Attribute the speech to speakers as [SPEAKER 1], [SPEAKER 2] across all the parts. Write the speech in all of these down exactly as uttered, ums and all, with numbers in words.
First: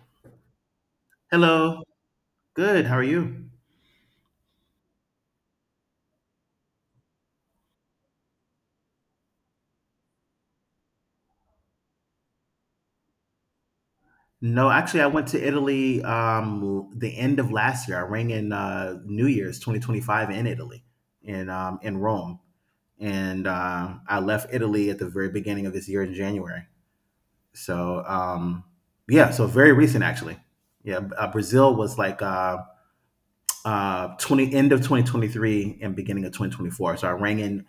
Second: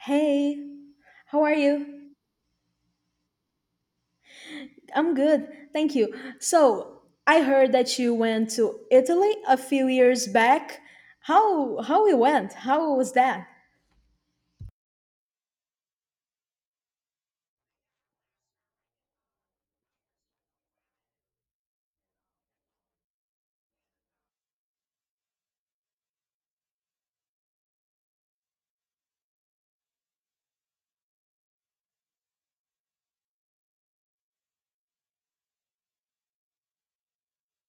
[SPEAKER 1] Hey, how are
[SPEAKER 2] Hello.
[SPEAKER 1] you?
[SPEAKER 2] Good. How are you?
[SPEAKER 1] I'm good, thank you. So, I heard that you went to Italy a few years back. How how it went? How was that?
[SPEAKER 2] No, actually, I went to Italy um, the end of last year. I rang in uh, New Year's twenty twenty-five in Italy, in um, in Rome, and uh, I left Italy at the very beginning of this year in January. So um, yeah, so very recent actually. Yeah, uh, Brazil was like uh, uh, 20 end of twenty twenty-three and beginning of twenty twenty-four. So I rang in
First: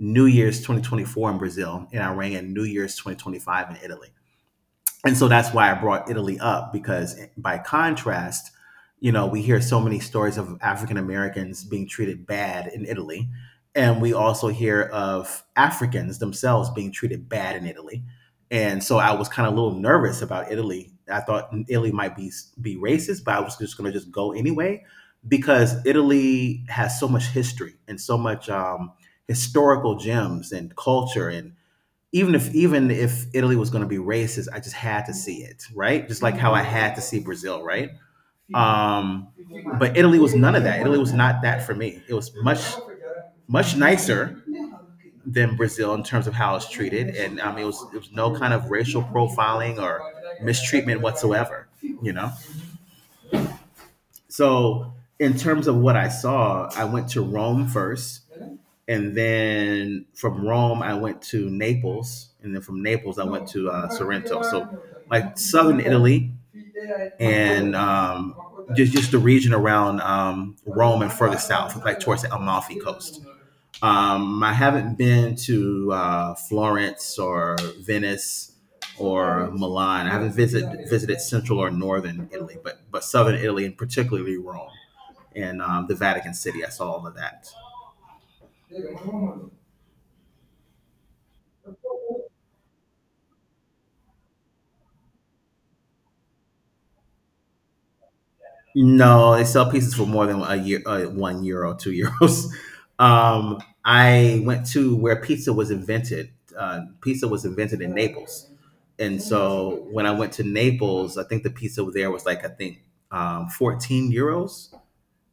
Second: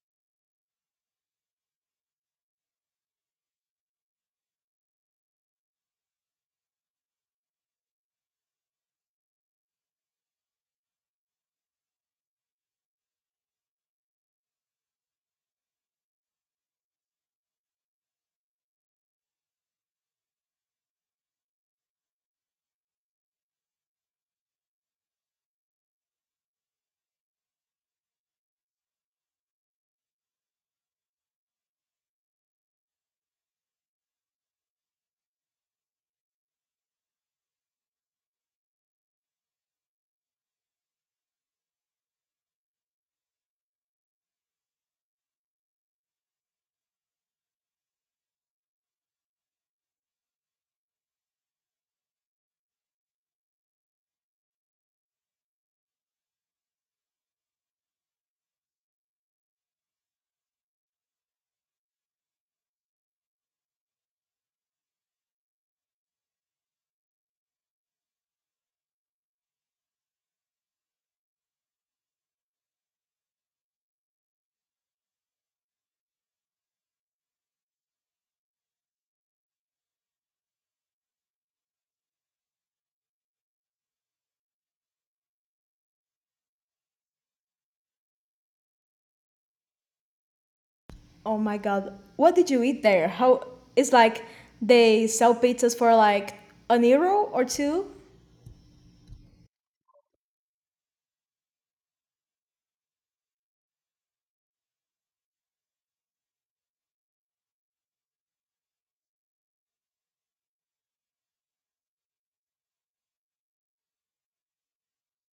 [SPEAKER 2] New Year's twenty twenty-four in Brazil, and I rang in New Year's twenty twenty-five in Italy. And so that's why I brought Italy up because by contrast, you know, we hear so many stories of African Americans being treated bad in Italy, and we also hear of Africans themselves being treated bad in Italy. And so I was kind of a little nervous about Italy. I thought Italy might be be racist, but I was just going to just go anyway because Italy has so much history and so much um, historical gems and culture, and even if even if Italy was going to be racist, I just had to see it, right? Just like how I had to see Brazil, right? Um, but Italy was none of that. Italy was not that for me. It was much much nicer than Brazil in terms of how it's treated, and I mean, it was it was no kind of racial profiling or mistreatment whatsoever, you know. So in terms of what I saw, I went to Rome first, and then from Rome I went to Naples, and then from Naples I went to uh, Sorrento. So like southern Italy and um, just just the region around um, Rome and further south, like towards the Amalfi coast. Um, I haven't been to uh, Florence or Venice or Milan. I haven't visited visited central or northern Italy, but but southern Italy and particularly Rome and um, the Vatican City. I saw all of that.
[SPEAKER 1] Oh my god, what did you eat there? How it's like they sell pizzas for like an euro or two?
[SPEAKER 2] No, they sell pizzas for more than a year, uh, one euro, two euros. Um, I went to where pizza was invented. Uh, pizza was invented in Naples, and so when I went to Naples, I think the pizza there was like I think um, fourteen euros,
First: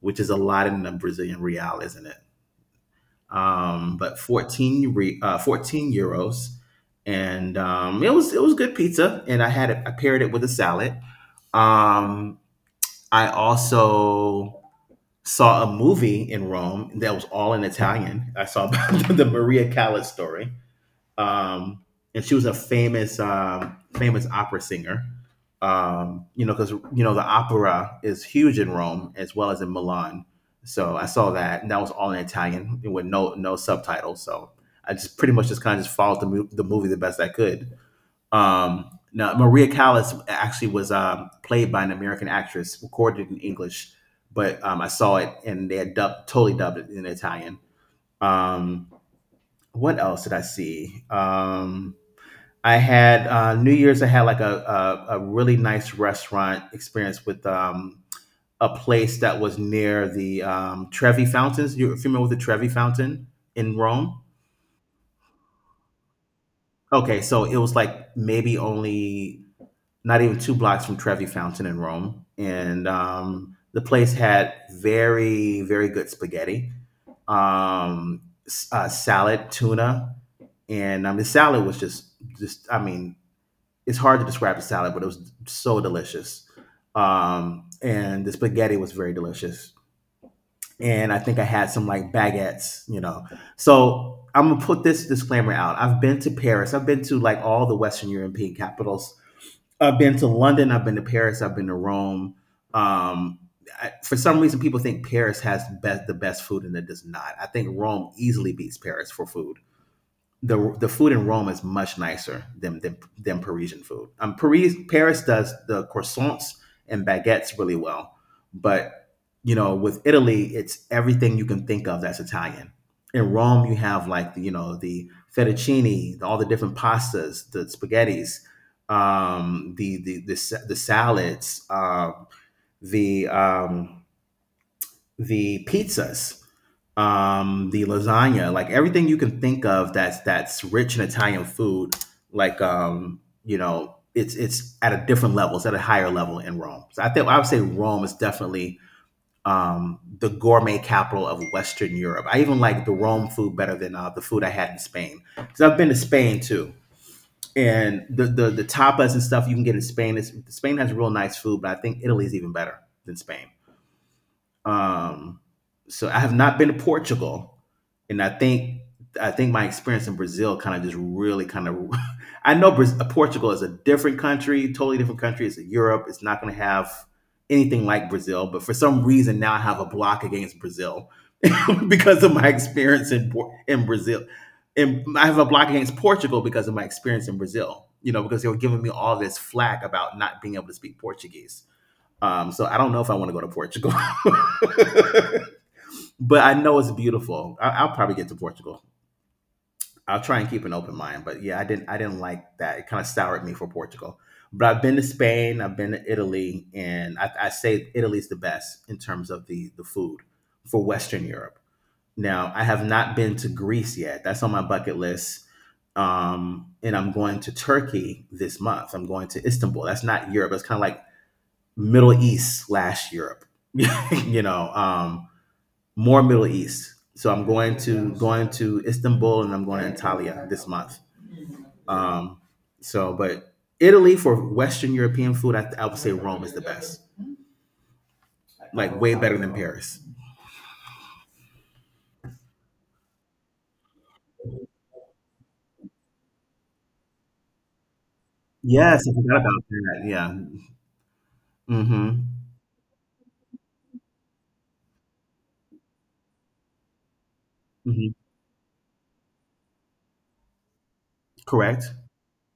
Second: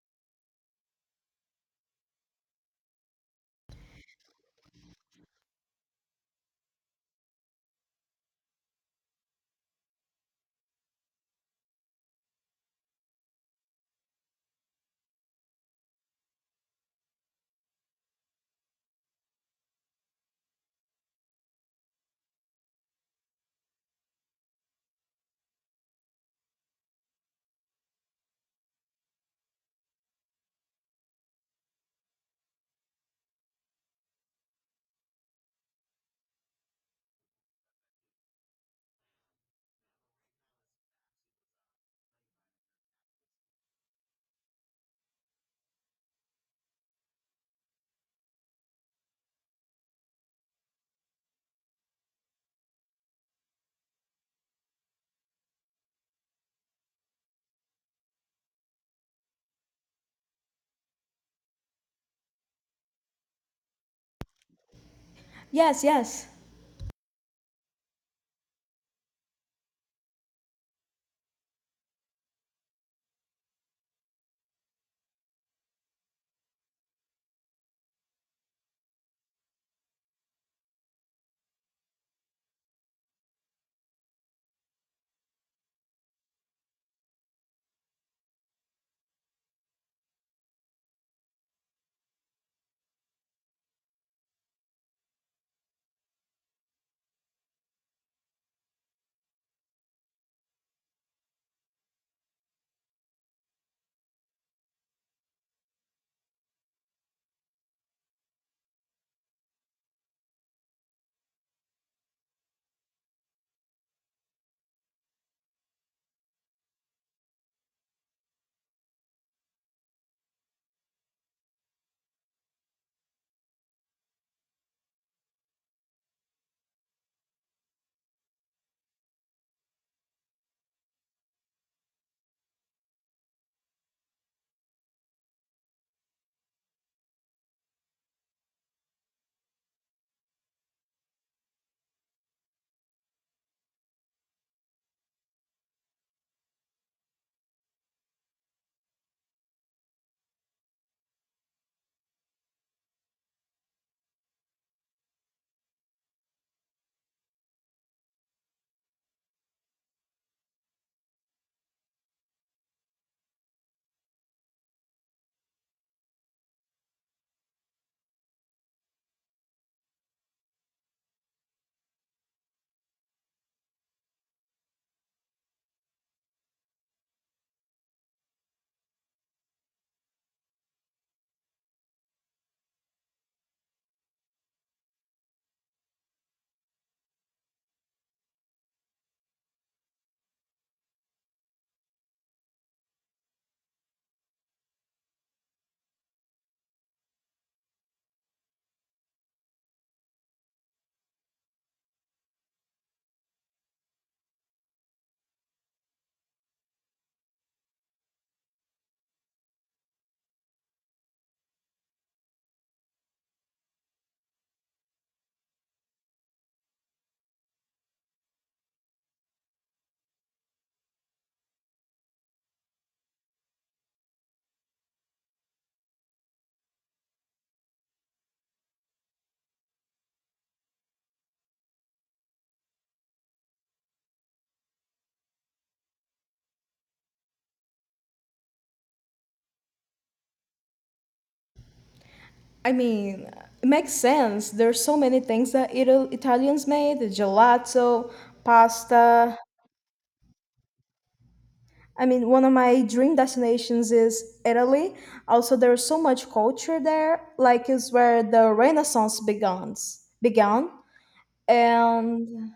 [SPEAKER 2] which is a lot in the Brazilian real, isn't it? Um, but fourteen re, uh, fourteen euros, and um, it was it was good pizza, and I had it. I paired it with a salad. Um, I also saw a movie in Rome that was all in Italian. I saw the Maria Callas story, um, and she was a famous um, famous opera singer. Um, you know, because you know the opera is huge in Rome as well as in Milan. So I saw that, and that was all in Italian with no no subtitles. So I just pretty much just kind of just followed the, mo- the movie the best I could. Um, now, Maria Callas actually was um, played by an American actress, recorded in English, but um, I saw it and they had dubbed, totally dubbed it in Italian. Um, what else did I see? Um, I had uh, New Year's. I had like a, a a really nice restaurant experience with um, a place that was near the um, Trevi Fountains. You're familiar with the Trevi Fountain in Rome?
[SPEAKER 1] Yes, yes.
[SPEAKER 2] Okay, so it was like maybe only not even two blocks from Trevi Fountain in Rome, and um, the place had very very good spaghetti, um, uh, salad, tuna, and um, the salad was just just I mean, it's hard to describe the salad, but it was so delicious, um, and the spaghetti was very delicious, and I think I had some like baguettes, you know, so I'm gonna put this disclaimer out. I've been to Paris. I've been to like all the Western European capitals. I've been to London. I've been to Paris. I've been to Rome. Um, I, for some reason, people think Paris has best, the best food, and it does not. I think Rome easily beats Paris for food. The the food in Rome is much nicer than than, than Parisian food. Um, Paris Paris does the croissants and baguettes really well, but you know with Italy, it's everything you can think of that's Italian. In Rome, you have like the, you know the fettuccine, all the different pastas, the spaghettis, um, the, the the sa- the salads, uh, the um, the pizzas, um, the lasagna, like everything you can think of that's that's rich in Italian food, like um, you know, it's it's at a different level, it's at a higher level in Rome. So I think I would say Rome is definitely um, the gourmet capital of Western Europe. I even like the Rome food better than uh, the food I had in Spain because I've been to Spain too. And the, the the tapas and stuff you can get in Spain is Spain has real nice food, but I think Italy's even better than Spain. Um, so I have not been to Portugal, and I think I think my experience in Brazil kind of just really kind of I know Braz- Portugal is a different country, totally different country. It's in Europe. It's not going to have anything like Brazil, but for some reason now I have a block against Brazil because of my experience in in Brazil. And I have a block against Portugal because of my experience in Brazil. You know, because they were giving me all this flack about not being able to speak Portuguese um, so I don't know if I want to go to Portugal, but I know it's beautiful. I- I'll probably get to Portugal. I'll try and keep an open mind, but yeah, I didn't. I didn't like that. It kind of soured me for Portugal. But I've been to Spain. I've been to Italy, and I, I say Italy's the best in terms of the the food for Western Europe. Now I have not been to Greece yet. That's on my bucket list. Um, and I'm going to Turkey this month. I'm going to Istanbul. That's not Europe. It's kind of like Middle East slash Europe. you know, um, More Middle East. So I'm going to going to Istanbul and I'm going to Antalya this month. Um, so, but Italy for Western European food, I, I would say Rome is the best. Like way better than Paris.
[SPEAKER 1] I mean, it makes sense. There's so many things that Ital- Italians made: the gelato,
[SPEAKER 2] Yes, I
[SPEAKER 1] pasta.
[SPEAKER 2] forgot about that. Yeah.
[SPEAKER 1] I mean,
[SPEAKER 2] Mm-hmm.
[SPEAKER 1] one of my dream destinations is Italy. Also, there's so much culture there. Like, it's
[SPEAKER 2] Hmm.
[SPEAKER 1] where the Renaissance begins, began.
[SPEAKER 2] Correct.
[SPEAKER 1] And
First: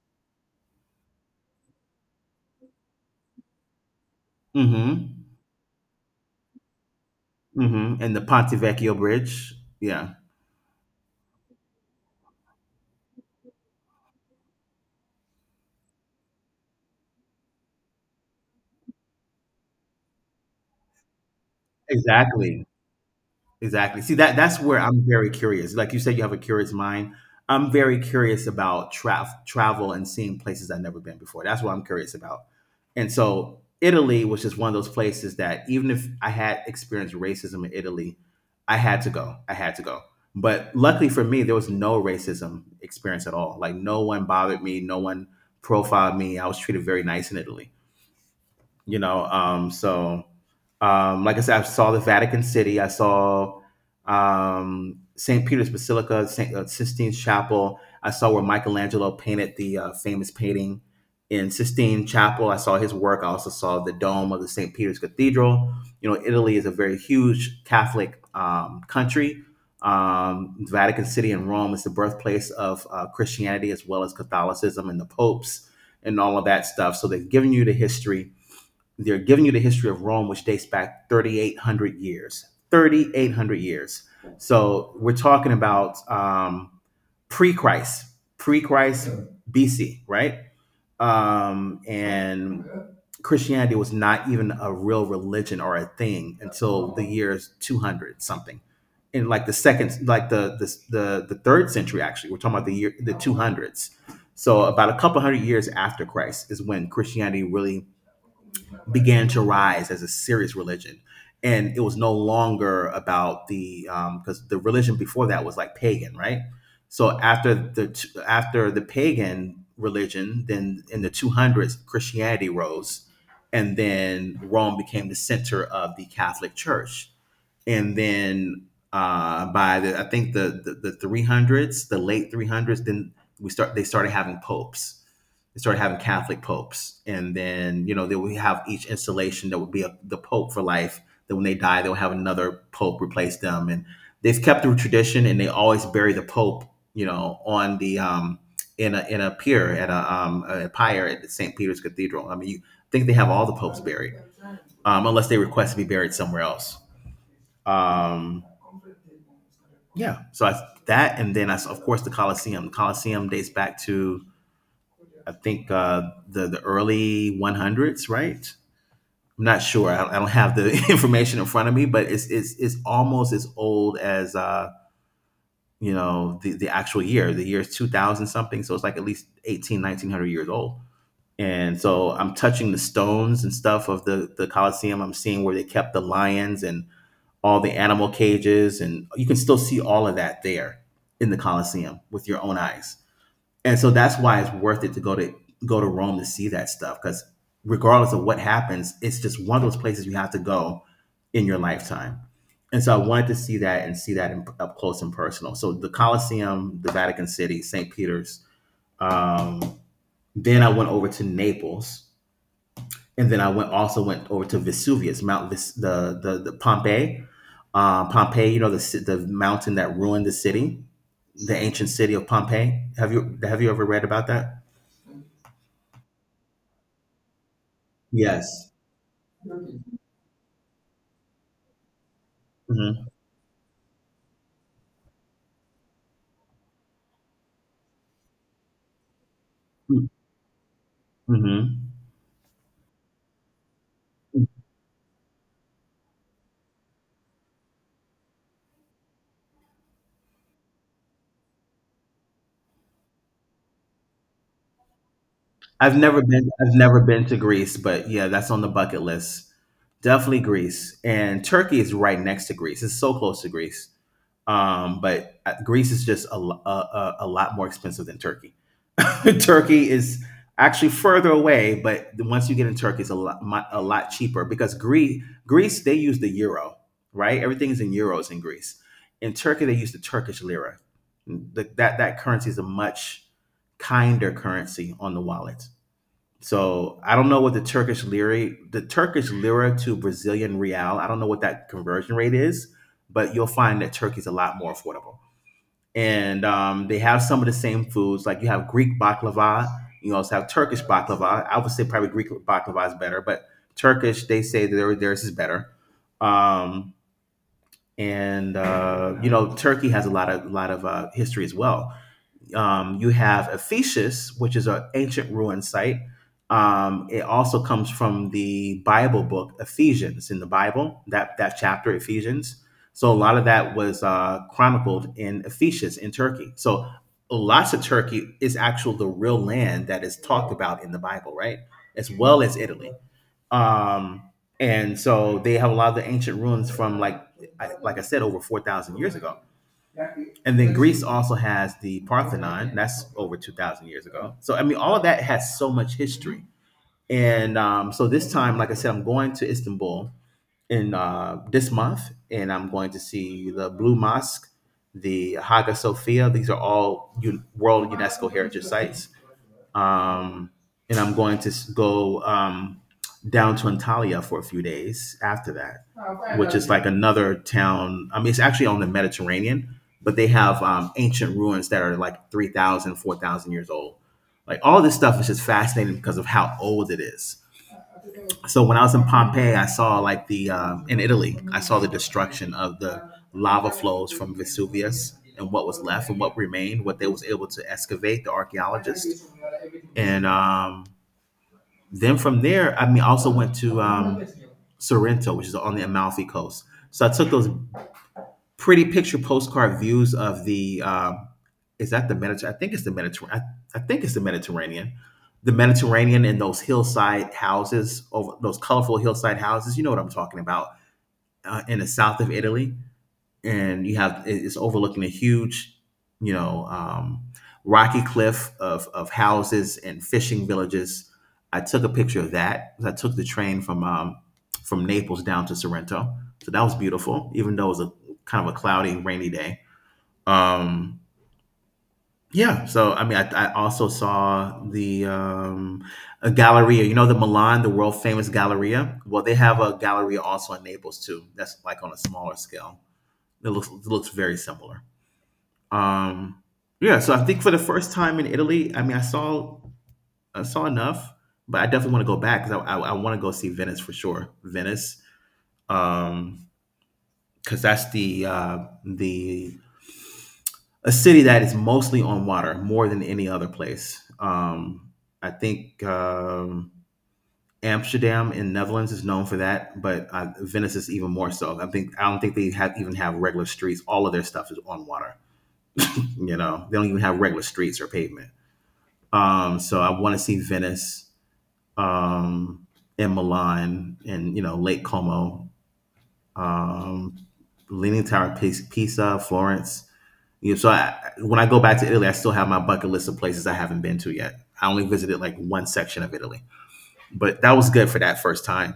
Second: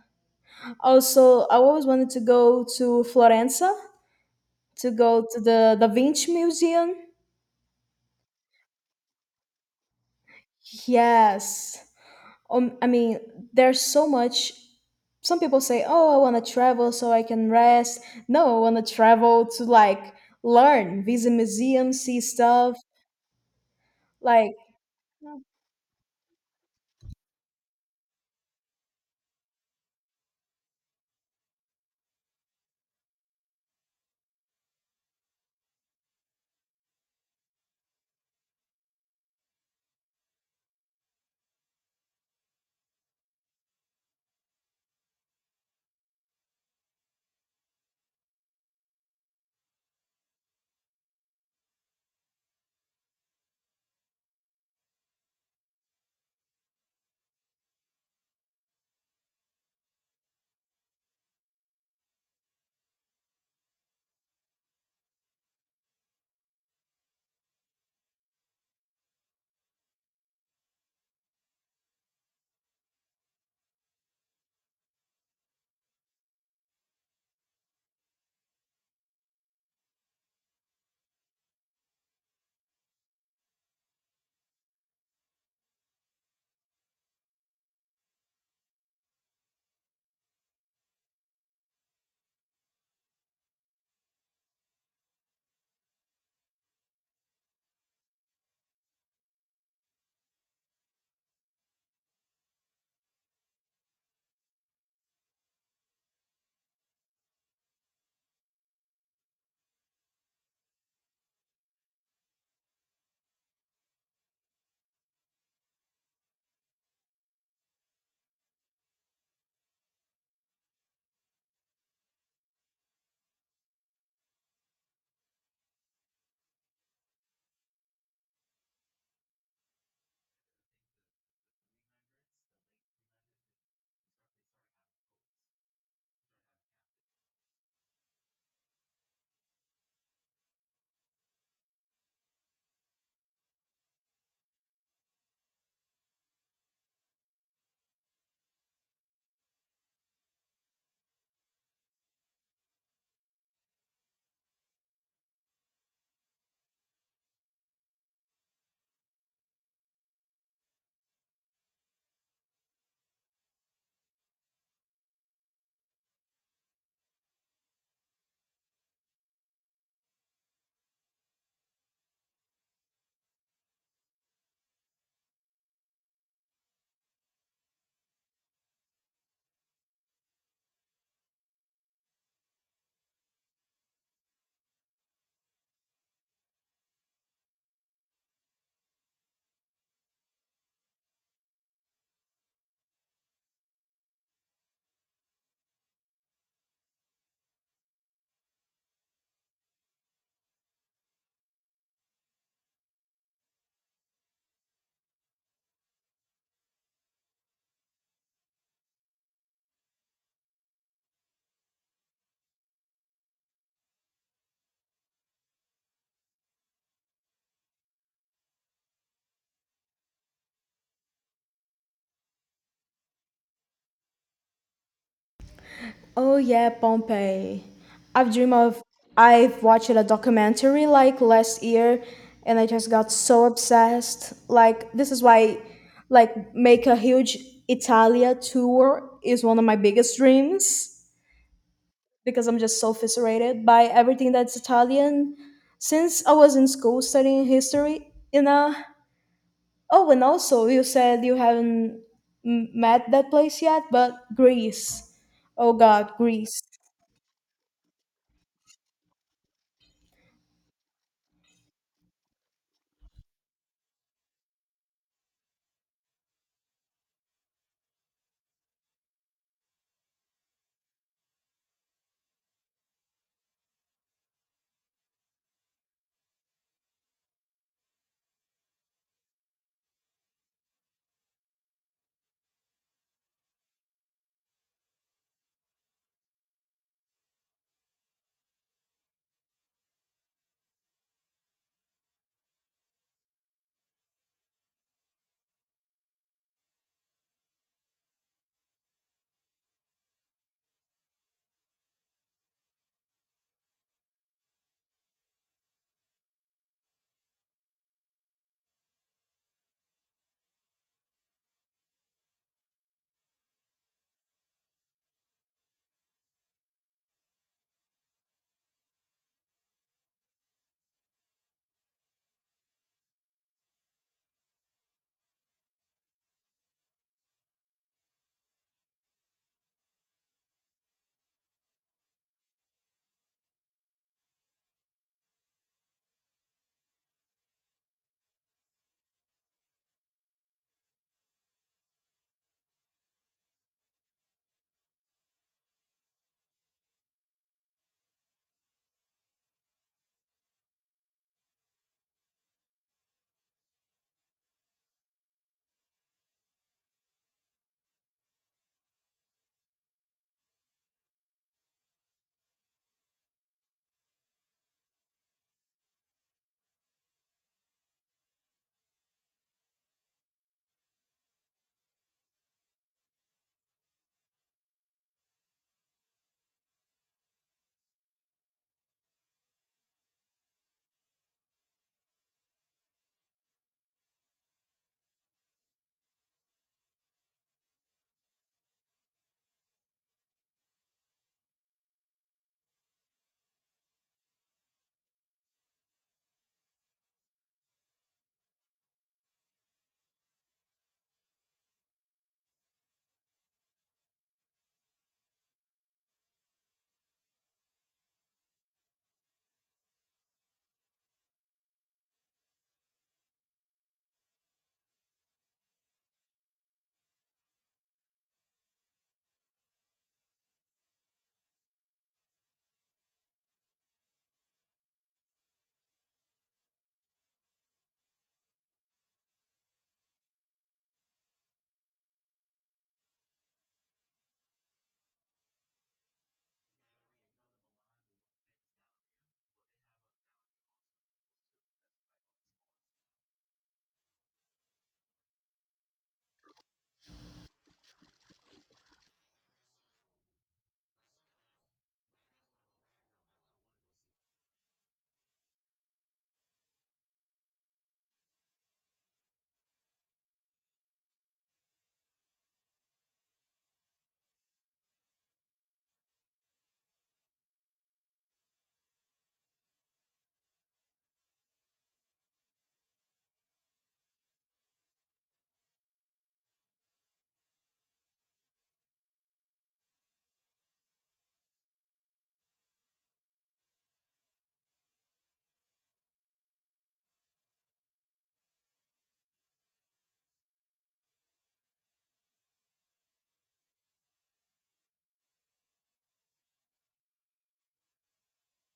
[SPEAKER 1] also, I always wanted to go to Florence, to
[SPEAKER 2] Mm-hmm.
[SPEAKER 1] go to the Da Vinci Museum.
[SPEAKER 2] Mm-hmm. And the Ponte Vecchio Bridge. Yeah.
[SPEAKER 1] Yes. Um, I mean, there's so much. Some people say, "Oh, I want to travel so I can rest." No, I want to travel to like learn, visit museums, see
[SPEAKER 2] Exactly.
[SPEAKER 1] stuff.
[SPEAKER 2] Exactly. See that
[SPEAKER 1] Like
[SPEAKER 2] that's where I'm very curious. Like you said, you have a curious mind. I'm very curious about tra- travel and seeing places I've never been before. That's what I'm curious about. And so Italy was just one of those places that even if I had experienced racism in Italy, I had to go. I had to go. But luckily for me, there was no racism experience at all. Like no one bothered me, no one profiled me. I was treated very nice in Italy, you know um so um like I said, I saw the Vatican City. I saw um St. Peter's Basilica, st uh, Sistine Chapel. I saw where Michelangelo painted the uh, famous painting in Sistine Chapel. I saw his work. I also saw the dome of the St. Peter's Cathedral. You know Italy is a very huge Catholic um, country. um, Vatican City and Rome is the birthplace of uh, Christianity as well as Catholicism and the popes and all of that stuff. So they've given you the history they're giving you the history of Rome, which dates back three thousand eight hundred years. three thousand eight hundred years. So we're talking about um, pre Christ, pre Christ B C, right? Um, and Christianity was not even a real religion or a thing until the years two hundred something. In like the second, like the the the, the third century, actually, we're talking about the year the two hundreds. So about a couple hundred years after Christ is when Christianity really began to rise as a serious religion. And it was no longer about the um, because the religion before that was like pagan, right? So after the after the pagan religion, then in the two hundreds Christianity rose, and then Rome became the center of the Catholic Church. And then uh, by the I think the, the the three hundreds, the late three hundreds, then we start they started having popes. They started having Catholic popes, and then you know they would have each installation that would be a, the pope for life. Then when they die, they'll have another pope replace them, and they've kept the tradition, and they always bury the pope, you know, on the um, in a in a pier at a um a pyre at Saint Peter's Cathedral. I mean, you think they have all the popes buried, um, unless they request to be buried somewhere else. Um, yeah, so I, that, and then I, of course the Colosseum. The Colosseum dates back to, I think, uh, the the early one hundreds, right? I'm not sure. I, I don't have the information in front of me, but it's it's it's almost as old as uh, you know the the actual year. The year is two thousand something, so it's like at least eighteen, nineteen hundred years old. And so I'm touching the stones and stuff of the the Colosseum. I'm seeing where they kept the lions and all the animal cages, and you can still see all of that there in the Colosseum with your own eyes, and so that's why it's worth it to go to go to Rome to see that stuff, because regardless of what happens, it's just one of those places you have to go in your lifetime. And so I wanted to see that and see that, in, up close and personal. So the Colosseum, the Vatican City, Saint Peter's. Um, then I went over to Naples, and then I went also went over to Vesuvius, Mount Ves- the the the Pompeii, uh, Pompeii. You know the the mountain that ruined the city, the ancient city of Pompeii. Have you have you ever read about that?
[SPEAKER 1] Oh yeah, Pompeii. I've dream
[SPEAKER 2] Yes.
[SPEAKER 1] of I've watched a documentary like last year and I just
[SPEAKER 2] Mhm.
[SPEAKER 1] got so obsessed. Like this is why like make a huge Italia tour is one of my
[SPEAKER 2] Mm,
[SPEAKER 1] biggest dreams
[SPEAKER 2] mhm.
[SPEAKER 1] because I'm just so fascinated by everything
[SPEAKER 2] Mm.
[SPEAKER 1] that's Italian since I was in school studying history, you know. Oh, and also you said you haven't m- met that place yet, but Greece. Oh
[SPEAKER 2] I've
[SPEAKER 1] god,
[SPEAKER 2] never been
[SPEAKER 1] Greece.
[SPEAKER 2] I've never been to Greece, but yeah, that's on the bucket list. Definitely Greece. And Turkey is right next to Greece. It's so close to Greece. Um, but uh, Greece is just a, lo- a, a a lot more expensive than Turkey. Turkey is actually further away, but once you get in Turkey, it's a lot mi- a lot cheaper, because Greece Greece, they use the euro, right? Everything is in euros in Greece. In Turkey, they use the Turkish lira. The, that that currency is a much kinder currency on the wallet. So I don't know what the Turkish lira, the Turkish lira to Brazilian real, I don't know what that conversion rate is, but you'll find that Turkey's a lot more affordable. And um, they have some of the same foods, like you have Greek baklava, you also have Turkish baklava. I would say probably Greek baklava is better, but Turkish, they say their, theirs is better. Um, and uh, you know, Turkey has a lot of lot of uh, history as well. Um, you have Ephesus, which is an ancient ruin site. Um, it also comes from the Bible book Ephesians in the Bible, that that chapter Ephesians. So a lot of that was uh, chronicled in Ephesus in Turkey. So lots of Turkey is actually the real land that is talked about in the Bible, right? As well as Italy. Um, and so they have a lot of the ancient ruins from, like, I- like I said, over four thousand years ago. And then Greece also has the Parthenon. That's over two thousand years ago. So, I mean, all of that has so much history. And um, so this time, like I said, I'm going to Istanbul in uh, this month, and I'm going to see the Blue Mosque, the Hagia Sophia. These are all U- World UNESCO Heritage Sites, um, and I'm going to s- go um, down to Antalya for a few days after that, which is like another town. I mean, it's actually on the Mediterranean, but they have um, ancient ruins that are like three thousand, four thousand years old. Like, all this stuff is just fascinating because of how old it is. So when I was in Pompeii, I saw, like, the um, in Italy, I saw the destruction of the lava flows from Vesuvius and what was left and what remained, what they was able to excavate, the archaeologists, and um, then from there, I mean, I also went to um, Sorrento, which is on the Amalfi coast. So I took those pretty picture postcard views of the um, is that the Mediterranean? I think it's the Mediterranean. I, I think it's the Mediterranean. The Mediterranean, and those hillside houses, over those colorful hillside houses. You know what I'm talking about, uh, in the south of Italy. And you have, it's overlooking a huge, you know, um, rocky cliff of of houses and fishing villages. I took a picture of that. I took the train from um, from Naples down to Sorrento, so that was beautiful, even though it was a kind of a cloudy, rainy day. Um, yeah, so I mean, I, I also saw the um, a Galleria. You know, the Milan, the world famous Galleria. Well, they have a Galleria also in Naples too. That's like on a smaller scale. It looks it looks very similar. Um, yeah, so I think for the first time in Italy, I mean, I saw I saw enough, but I definitely want to go back because I, I, I want to go see Venice for sure. Venice, um because that's the uh, the a city that is mostly on water more than any other place. Um, I think um, Amsterdam in Netherlands is known for that, but uh, Venice is even more so. I think I don't think they have even have regular streets. All of their stuff is on water. You know, they don't even have regular streets or pavement. Um, so I want to see Venice, um, and Milan, and, you know, Lake Como, um, Leaning Tower of Pisa, Florence. You know, so I, when I go back to Italy, I still have my bucket list of places I haven't been to yet. I only visited like one section of Italy, but that was good for that first time.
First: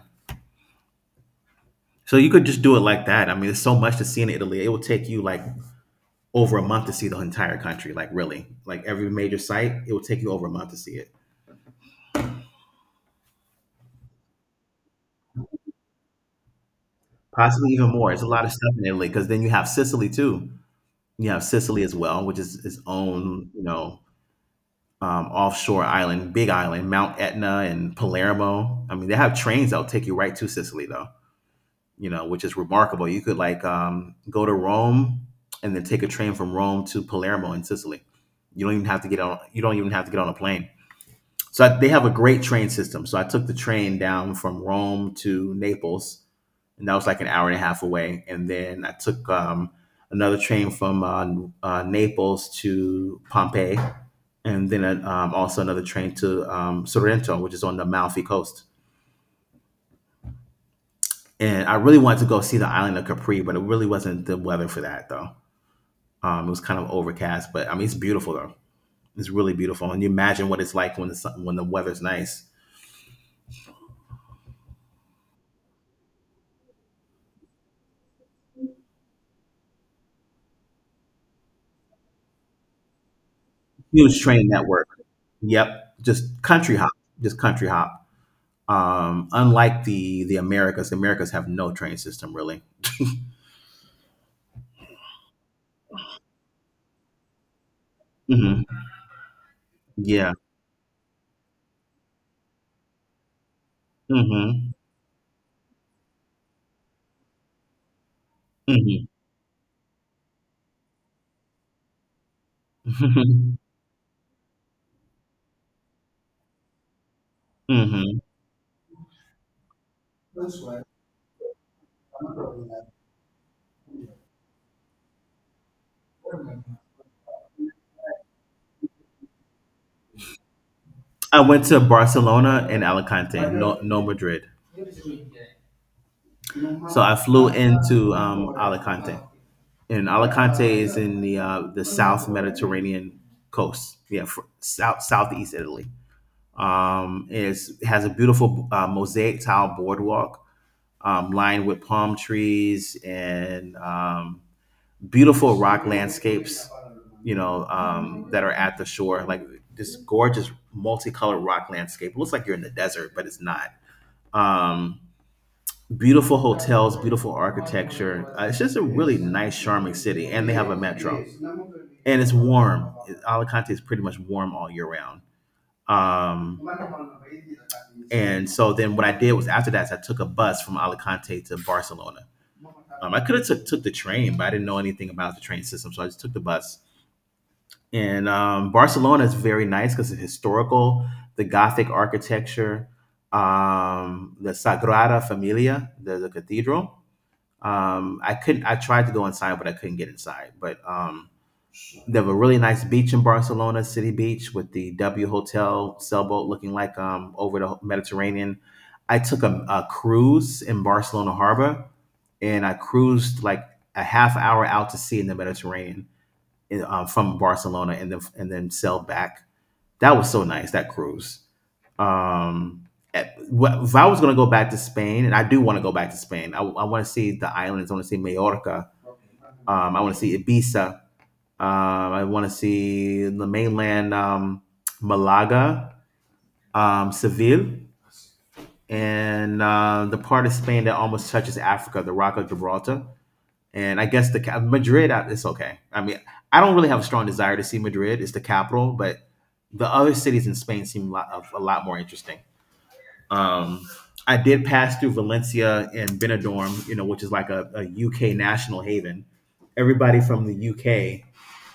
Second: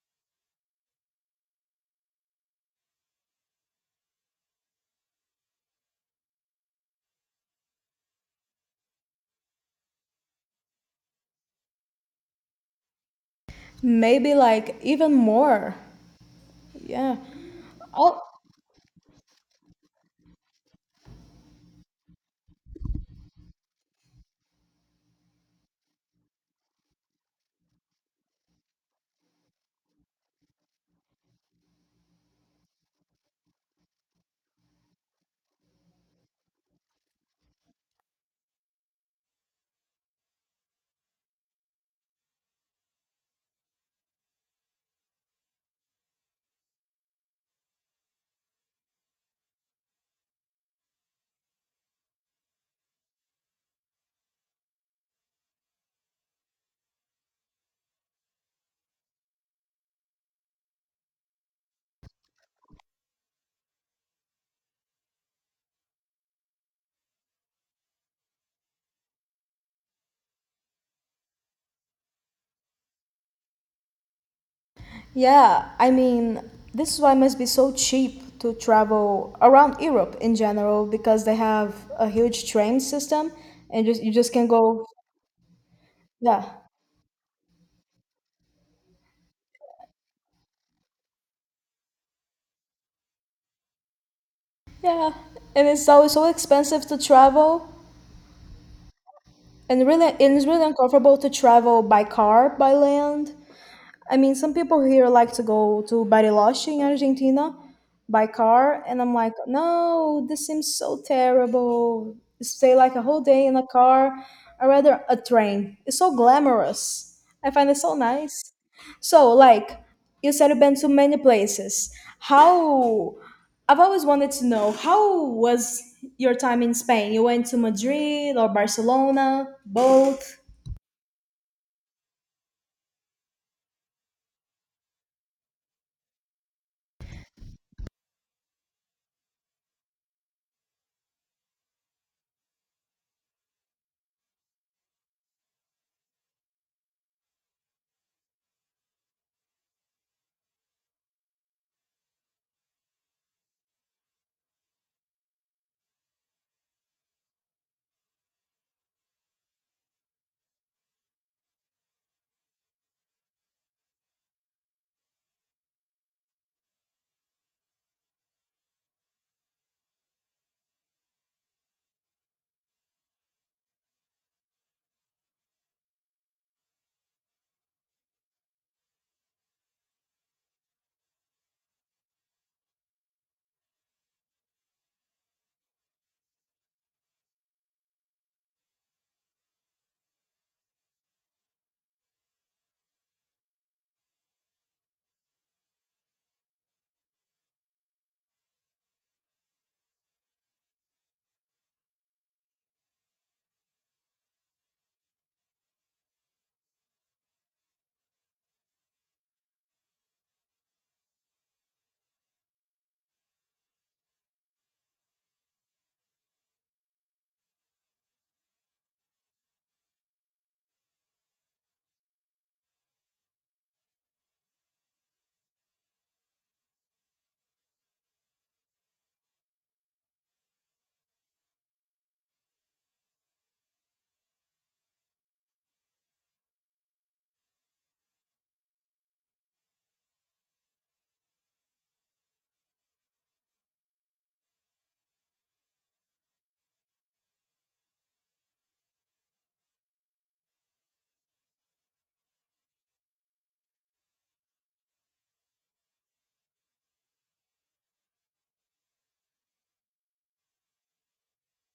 [SPEAKER 2] So you could just do it like that. I mean, there's so much to see in Italy. It will take you like over a month to see the entire country, like, really. Like, every major site, it will take you over a month to see it.
[SPEAKER 1] Maybe like even more. Yeah.
[SPEAKER 2] Possibly even more.
[SPEAKER 1] Oh,
[SPEAKER 2] It's a lot of stuff in Italy, because then you have Sicily too. You have Sicily as well, which is its own, you know, um, offshore island, big island, Mount Etna and Palermo. I mean, they have trains that'll take you right to Sicily though, you know, which is remarkable. You could, like, um, go to Rome and then take a train from Rome to Palermo in Sicily. You don't even have to get on. You don't even have to get on a plane. So, I, they have a great train system. So I took the train down from Rome to Naples, and that was like an hour and a half away. And then I took um, another train from uh, uh, Naples to Pompeii, and then uh, um, also another train to um, Sorrento, which is on the Malfi coast. And I really wanted to go see the island of Capri, but it really wasn't the weather for that though. Um, it was kind of overcast, but I mean, it's beautiful though. It's really beautiful, and you imagine what it's like when the sun, when the weather's nice.
[SPEAKER 1] yeah. I mean, this is why it must be so cheap to travel around Europe in general because they have a huge train system and just you
[SPEAKER 2] Huge
[SPEAKER 1] just can
[SPEAKER 2] train
[SPEAKER 1] go.
[SPEAKER 2] network. Yep, just
[SPEAKER 1] Yeah.
[SPEAKER 2] country hop, just country hop. Um, unlike the the Americas, the Americas have no train system really.
[SPEAKER 1] Yeah. And it's always so expensive to travel
[SPEAKER 2] Hmm.
[SPEAKER 1] and really
[SPEAKER 2] Yeah.
[SPEAKER 1] and it's really uncomfortable to travel by car, by land. I mean, some
[SPEAKER 2] Hmm.
[SPEAKER 1] people here like to go to Bariloche in Argentina by car, and
[SPEAKER 2] Hmm.
[SPEAKER 1] I'm like, no, this seems so terrible. Stay like a whole day in a car, or rather a train. It's so glamorous. I find it so
[SPEAKER 2] Hmm.
[SPEAKER 1] nice. So, like, you said you've been to many places. How? I've always wanted to know how was your time in Spain? You went to Madrid or Barcelona, both?
[SPEAKER 2] I went to Barcelona and Alicante, no, no, Madrid. So I flew into um, Alicante, and Alicante is in the uh, the South Mediterranean coast. Yeah, fr- south southeast Italy. Um, is Has a beautiful uh, mosaic tile boardwalk, um, lined with palm trees and um, beautiful rock landscapes, you know, um, that are at the shore, like this gorgeous multicolored rock landscape. It looks like you're in the desert, but it's not. Um, Beautiful hotels, beautiful architecture. Uh, it's just a really nice, charming city, and they have a metro. And it's warm. It- Alicante is pretty much warm all year round. Um, and so then what I did was, after that, I took a bus from Alicante to Barcelona. Um, I could have took, took the train, but I didn't know anything about the train system, so I just took the bus. And um, Barcelona is very nice because it's historical, the Gothic architecture, um, the Sagrada Familia, the, the cathedral. Um, I couldn't. I tried to go inside, but I couldn't get inside. But um, they have a really nice beach in Barcelona, City Beach, with the W Hotel sailboat looking like um, over the Mediterranean. I took a, a cruise in Barcelona Harbor, and I cruised like a half hour out to sea in the Mediterranean, in, um, from Barcelona, and then and then sailed back. That was so nice, that cruise. Um, eh, wh- if I was going to go back to Spain, and I do want to go back to Spain, I, I want to see the islands. I want to see Mallorca. Um, I want to see Ibiza. um, I want to see the mainland, um, Malaga, um, Seville, and uh, the part of Spain that almost touches Africa, the Rock of Gibraltar. And I guess the ca- Madrid, uh, it's okay. I mean, I don't really have a strong desire to see Madrid. It's the capital, but the other cities in Spain seem a lot, of- a lot more interesting. Um, I did pass through Valencia and Benidorm, you know, which is like a, a U K national haven. Everybody from the U K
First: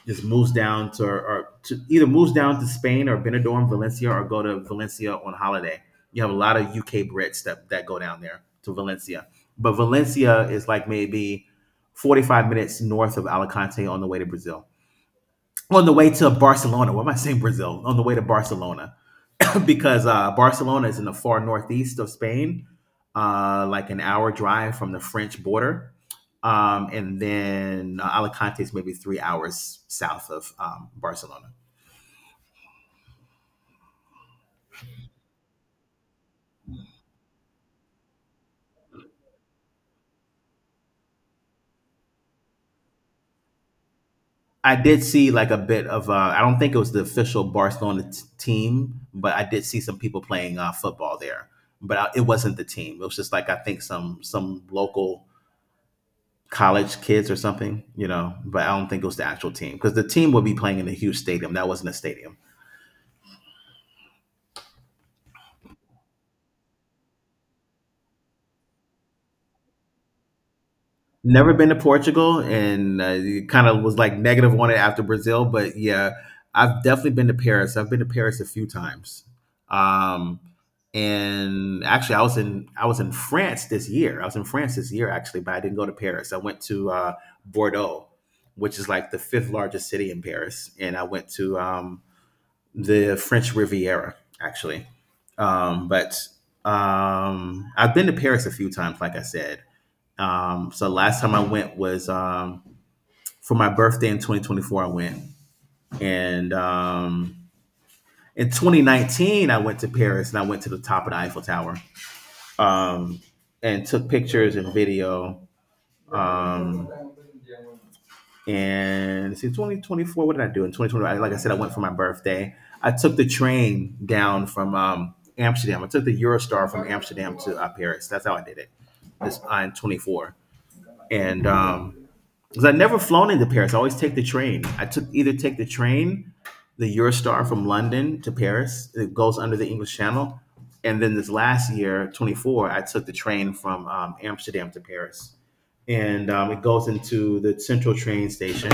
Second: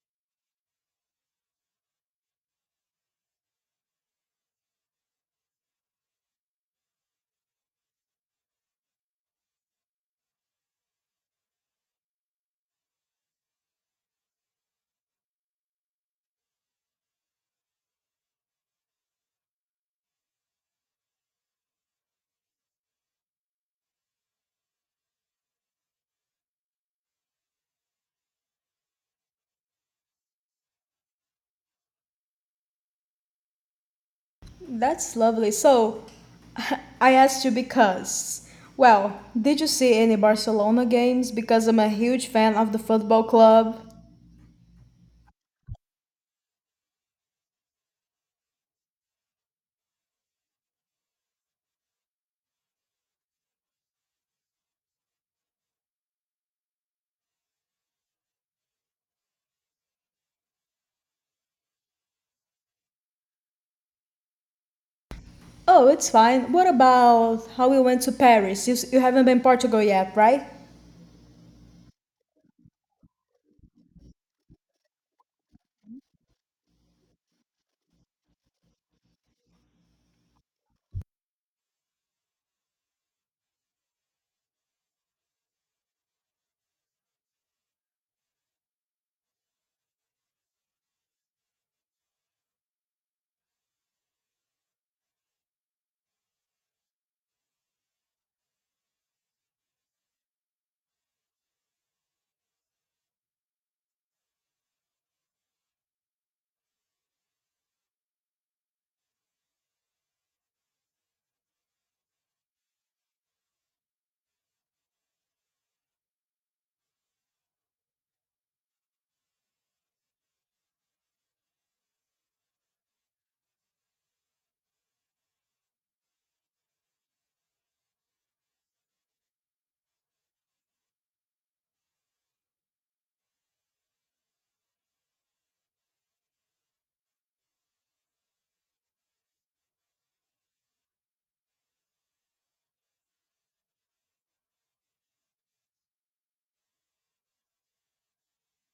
[SPEAKER 2] just moves down to or, or to either moves down to Spain or Benidorm, Valencia, or go to Valencia on holiday. You have a lot of U K Brits that that go down there to Valencia, but Valencia is like maybe forty five minutes north of Alicante on the way to Brazil. On the way to Barcelona, what am I saying? Brazil on the way to Barcelona. Because uh, Barcelona is in the far northeast of Spain, uh, like an hour drive from the French border. Um, and then uh, Alicante is maybe three hours south of um, Barcelona.
[SPEAKER 1] That's lovely. So, I asked you because, well, did you see any Barcelona games? Because I'm a huge fan of the football club.
[SPEAKER 2] I did see like a bit of, uh, I don't think it was the official Barcelona t- team, but I did see some people playing uh, football there. But I, it wasn't the team. It was just like, I think some some local college kids or something, you know, but I don't think it was the actual team because the team would be playing in a huge stadium. That wasn't a stadium.
[SPEAKER 1] Oh, it's fine. What about how we went to Paris? You, s- you haven't been Portugal yet, right?
[SPEAKER 2] Never been to Portugal and uh, it kind of was like negative on it after Brazil, but yeah, I've definitely been to Paris. I've been to Paris a few times. Um, and actually I was in I was in France this year. I was in France this year actually, but I didn't go to Paris. I went to uh, Bordeaux, which is like the fifth largest city in Paris, and I went to um, the French Riviera, actually. Um, but um, I've been to Paris a few times, like I said. Um, so last time I went was um, for my birthday in twenty twenty-four. I went, and um, in twenty nineteen I went to Paris and I went to the top of the Eiffel Tower um, and took pictures and video. Um, and see twenty twenty-four, what did I do in two thousand twenty? Like I said, I went for my birthday. I took the train down from um, Amsterdam. I took the Eurostar from Amsterdam to uh, Paris. That's how I did it this on twenty-four. And um because I've never flown into Paris, I always take the train. I took either take the train, the Eurostar from London to Paris. It goes under the English Channel. And then this last year twenty-four, I took the train from um, Amsterdam to Paris. And um, it goes into the central train station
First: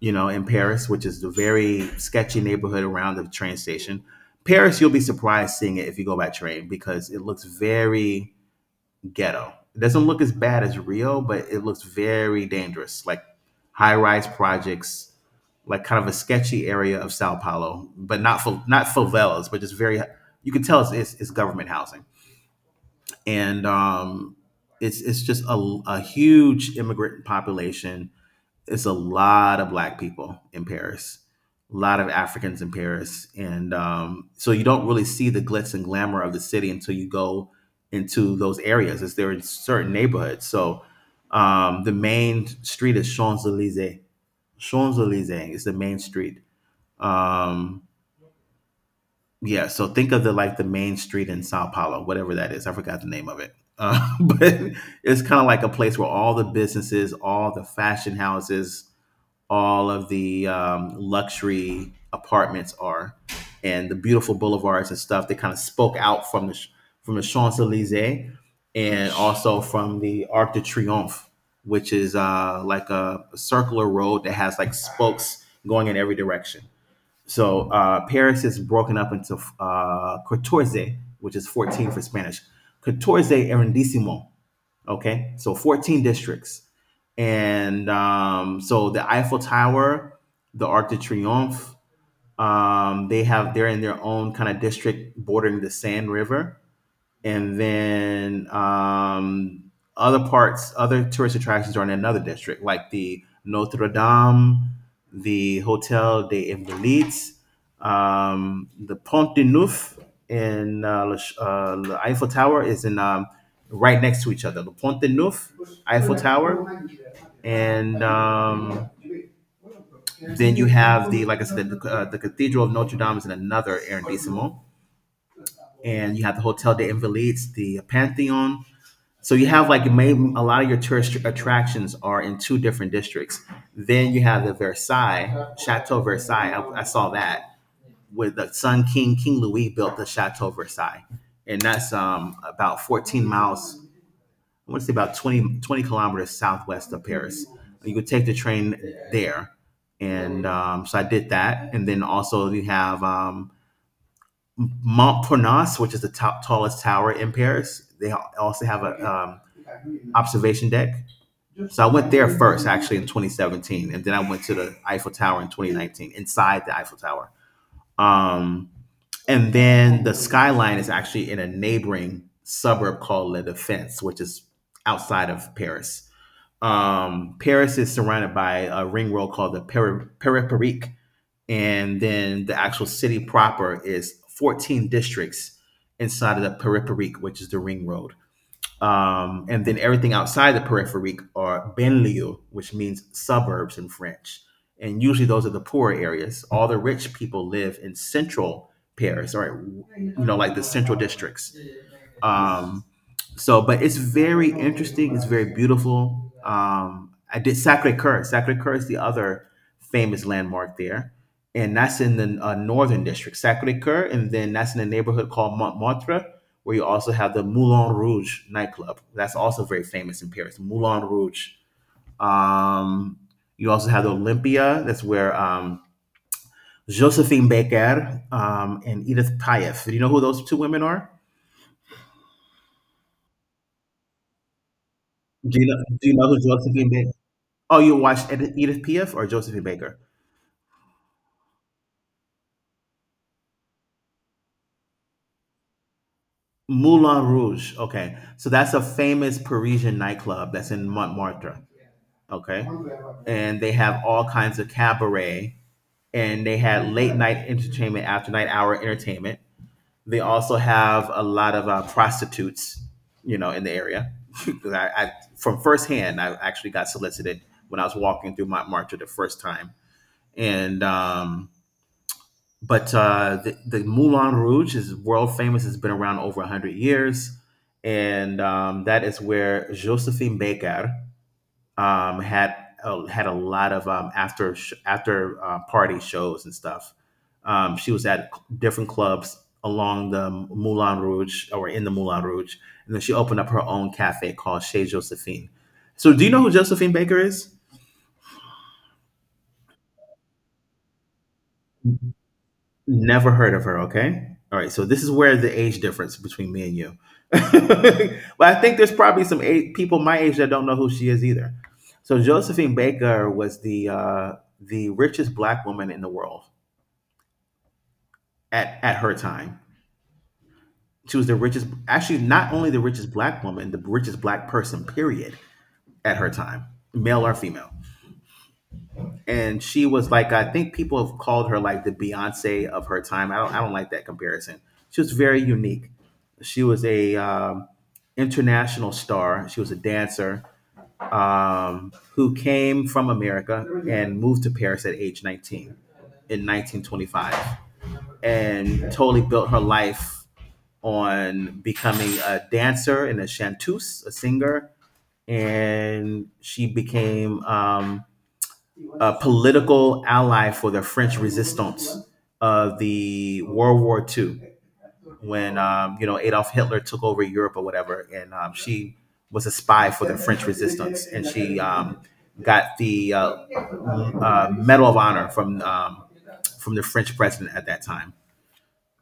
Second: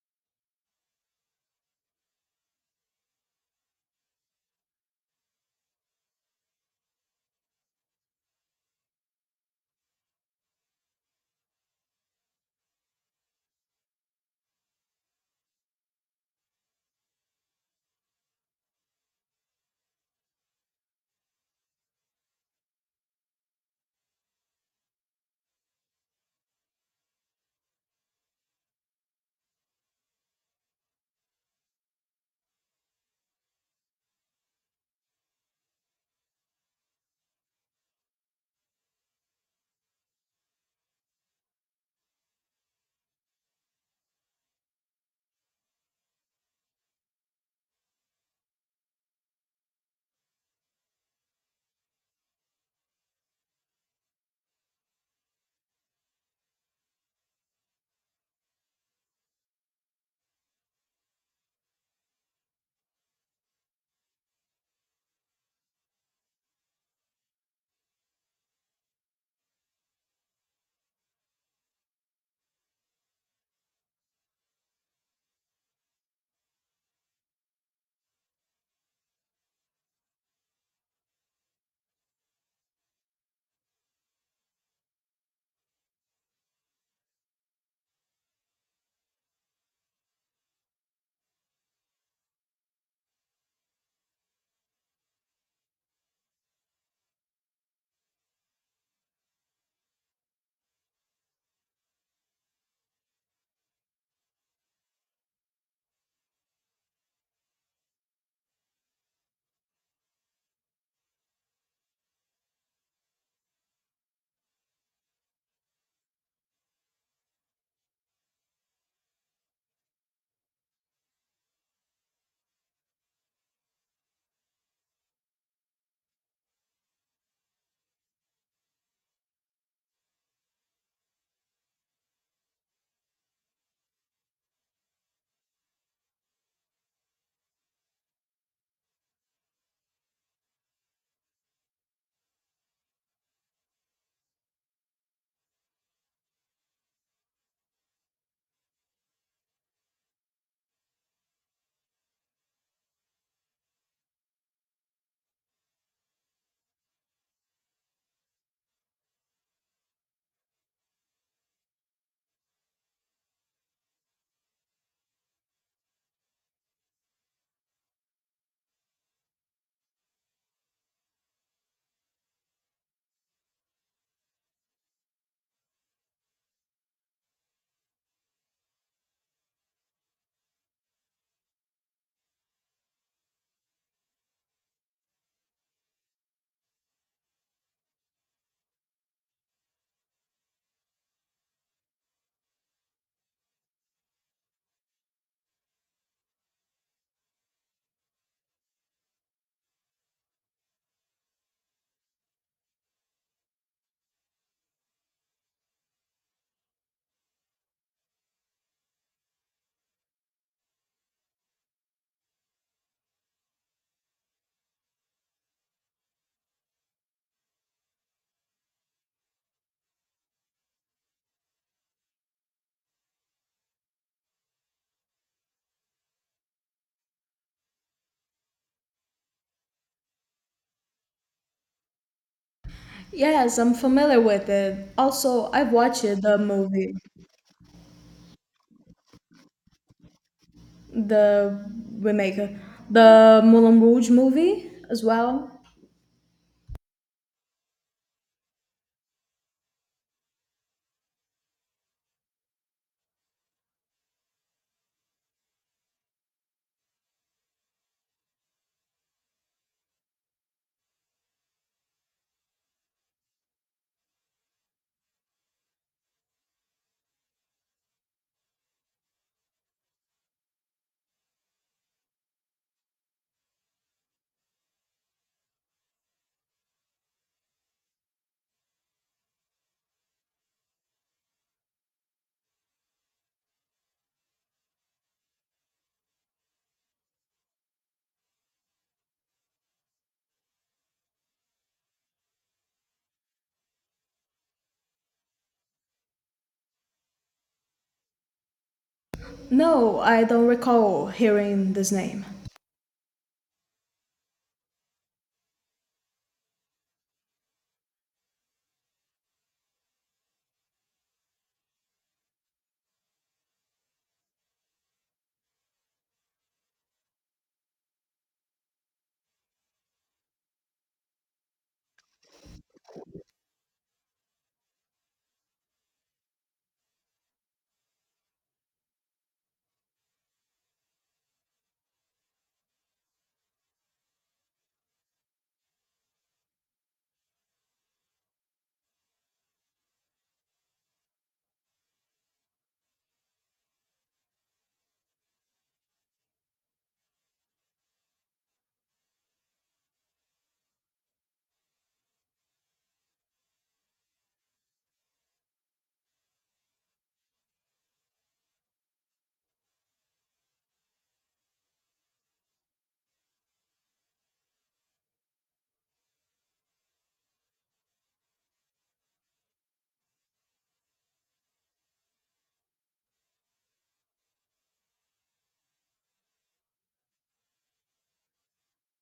[SPEAKER 2] you know, in Paris, which is the very sketchy neighborhood around the train station. Paris, you'll be surprised seeing it if you go by train because it looks very ghetto. It doesn't look as bad as Rio, but it looks very dangerous, like high rise projects, like kind of a sketchy area of Sao Paulo, but not fa- not favelas, but just very. You can tell it's, it's, it's government housing, and um, it's it's just a, a huge immigrant population. It's a lot of black people in Paris, a lot of Africans in Paris, and um, so you don't really see the glitz and glamour of the city until you go into those areas. It's there in certain neighborhoods. So um, the main street is Champs Elysees. Champs Elysees is the main street. Um, yeah, so think of the like the main street in Sao Paulo, whatever that is. I forgot the name of it. Uh, but it's kind of like a place where all the businesses, all the fashion houses, all of the um, luxury apartments are and the beautiful boulevards and stuff. They kind of spoke out from the from the Champs Elysees and also from the Arc de Triomphe, which is uh, like a a circular road that has like spokes going in every direction. So uh, Paris is broken up into uh, fourteen, which is fourteen for Spanish, fourteen arrondissement. Okay, so fourteen districts. And um, so the Eiffel Tower, the Arc de Triomphe, um, they have they're in their own kind of district bordering the Seine River. And then um, other parts, other tourist attractions are in another district, like the Notre Dame, the Hotel des Invalides, um, the Pont de Neuf, and uh, Le Ch- uh, the Eiffel Tower is in um, right next to each other. The Pont de Neuf, Eiffel Tower, and um, then you have the, like I said, the, uh, the Cathedral of Notre Dame is in another arrondissement, and you have the Hotel des Invalides, the Pantheon, so you have like main, a lot of your tourist attractions are in two different districts. Then you have the Versailles, Chateau Versailles. I, I saw that with the Sun King, King Louis built the Chateau Versailles. And that's um, about fourteen miles, I want to say about twenty twenty kilometers southwest of Paris. You could take the train there. And um, so I did that. And then also you have um, Montparnasse, which is the top tallest tower in Paris. They also have a um, observation deck. So I went there first, actually, in twenty seventeen, and then I went to the Eiffel Tower in twenty nineteen, inside the Eiffel Tower. Um, and then the skyline is actually in a neighboring suburb called La Défense, which is outside of Paris. Um, Paris is surrounded by a ring road called the Peri- Périphérique, and then the actual city proper is fourteen districts inside of the periphery, which is the ring road. Um, and then everything outside the periphery are banlieues, which means suburbs in French. And usually those are the poorer areas. All the rich people live in central Paris, or you know, like the central districts. Um, so, but it's very interesting. It's very beautiful. Um, I did Sacre Coeur. Sacre Coeur is the other famous landmark there, and that's in the uh, northern district, Sacre Coeur, and then that's in a neighborhood called Montmartre, where you also have the Moulin Rouge nightclub. That's also very famous in Paris, Moulin Rouge. Um, you also have the Olympia. That's where um, Josephine Baker um, and Edith Piaf. Do you know who those two women are?
[SPEAKER 1] Yes, I'm familiar with it. Also,
[SPEAKER 2] Do you
[SPEAKER 1] I've
[SPEAKER 2] know,
[SPEAKER 1] watched
[SPEAKER 2] do you know
[SPEAKER 1] the
[SPEAKER 2] who
[SPEAKER 1] movie,
[SPEAKER 2] Josephine... Oh, you watched Edith, Edith Piaf or Josephine Baker?
[SPEAKER 1] the remake, the Moulin Rouge movie as well.
[SPEAKER 2] Moulin Rouge. Okay, so that's a famous Parisian nightclub that's in Montmartre. Okay, and they have all kinds of cabaret, and they had late night entertainment, after night hour entertainment. They also have a lot of uh, prostitutes, you know, in the area. 'Cause I, I, from firsthand, I actually got solicited when I was walking through Montmartre the first time, and um, but uh, the, the Moulin Rouge is world famous. It's been around over a hundred years. And um, that is where Josephine Baker um, had uh, had a lot of um, after sh- after uh, party shows and stuff. Um, she was at different clubs along the Moulin Rouge or in the Moulin Rouge. And then she opened up her own cafe called Chez Josephine. So, do you know who Josephine Baker is?
[SPEAKER 1] No, I don't recall hearing this name.
[SPEAKER 2] Never heard of her. Okay. All right. So this is where the age difference between me and you. But I think there's probably some age, people my age that don't know who she is either. So Josephine Baker was the uh, the richest black woman in the world at at her time. She was the richest, actually not only the richest black woman, the richest black person. Period. At her time, male or female. And she was like I think people have called her like the Beyonce of her time. I don't I don't like that comparison. She was very unique. She was a um, international star. She was a dancer um, who came from America and moved to Paris at age nineteen in nineteen twenty-five and totally built her life on becoming a dancer and a chanteuse, a singer. And she became um, a political ally for the French resistance of the World War Two, when um, you know Adolf Hitler took over Europe or whatever, and um, she was a spy for the French resistance, and she um, got the uh, uh, Medal of Honor from um, from the French president at that time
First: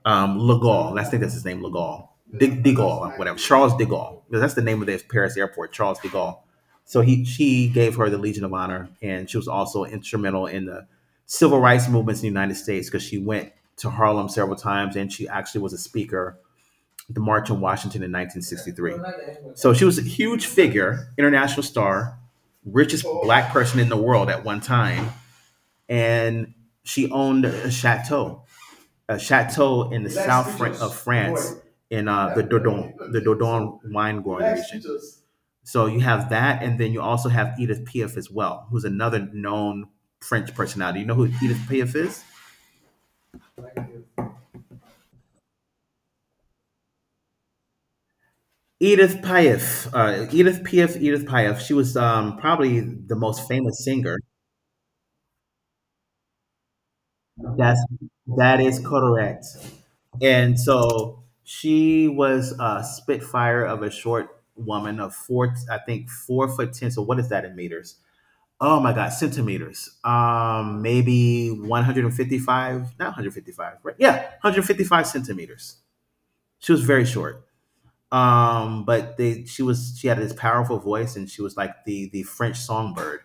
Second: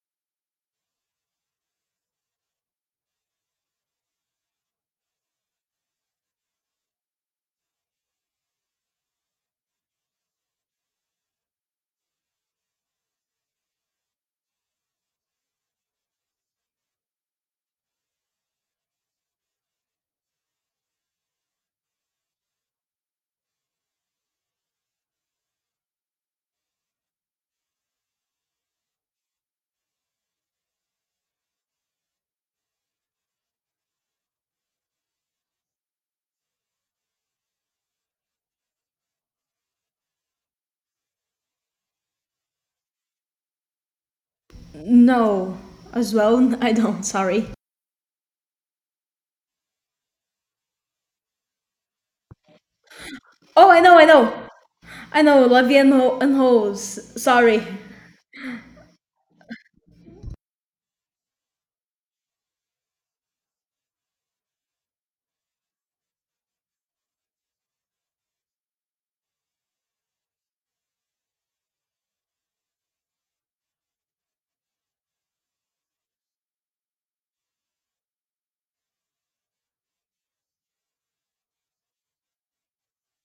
[SPEAKER 2] um, Legall. I think that's his name, Legall. Dig, de Gaulle, whatever. Charles de Gaulle. That's the name of the Paris airport, Charles de Gaulle. So he, she gave her the Legion of Honor, and she was also instrumental in the civil rights movements in the United States because she went to Harlem several times, and she actually was a speaker at the March on Washington in nineteen sixty-three. So she was a huge figure, international star, richest black person in the world at one time, and she owned a chateau a chateau in the south Fran- of France in uh, the Dordogne, the Dordogne wine growing region. So you have that, and then you also have Edith Piaf as well, who's another known French personality. You know who Edith Piaf is?
[SPEAKER 1] No, as well, I don't, sorry.
[SPEAKER 2] Edith Piaf, uh, Edith Piaf, Edith Piaf. She was um, probably the most
[SPEAKER 1] Oh, I
[SPEAKER 2] famous
[SPEAKER 1] know, I
[SPEAKER 2] singer.
[SPEAKER 1] know. I know, Levy and, Ho- and Hose. Sorry.
[SPEAKER 2] That's that is correct. And so she was a spitfire of a short woman of four, I think four foot ten. So what is that in meters? Oh my God, centimeters. Um, maybe one hundred fifty-five, not one hundred fifty-five, right? Yeah, one hundred fifty-five centimeters. She was very short. Um, but they, she was, she had this powerful voice, and she was like the the French songbird.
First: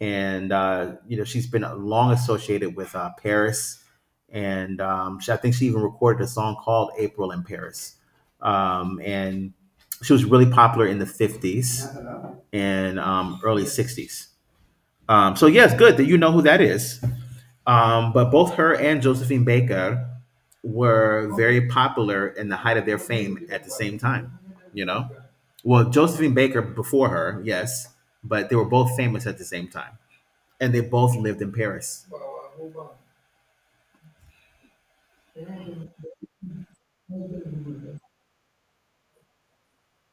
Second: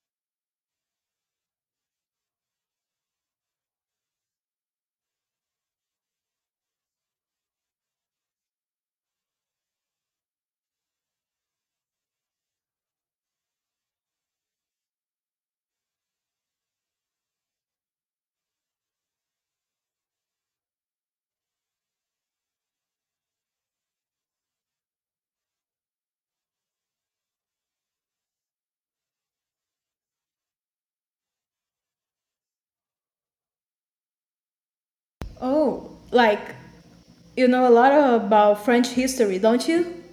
[SPEAKER 2] And uh, you know, she's been long associated with uh, Paris, and um, she, I think she even recorded a song called "April in Paris." Um, and she was really popular in the fifties and um, early sixties. Um, so yes, good that you know who that is. Um, but both her and Josephine Baker were very popular in the height of their fame at the same time. You know, well Josephine Baker before her, yes, but they were both famous at the same time, and they both lived in Paris.
[SPEAKER 1] Oh, like, you know a lot about French history, don't you?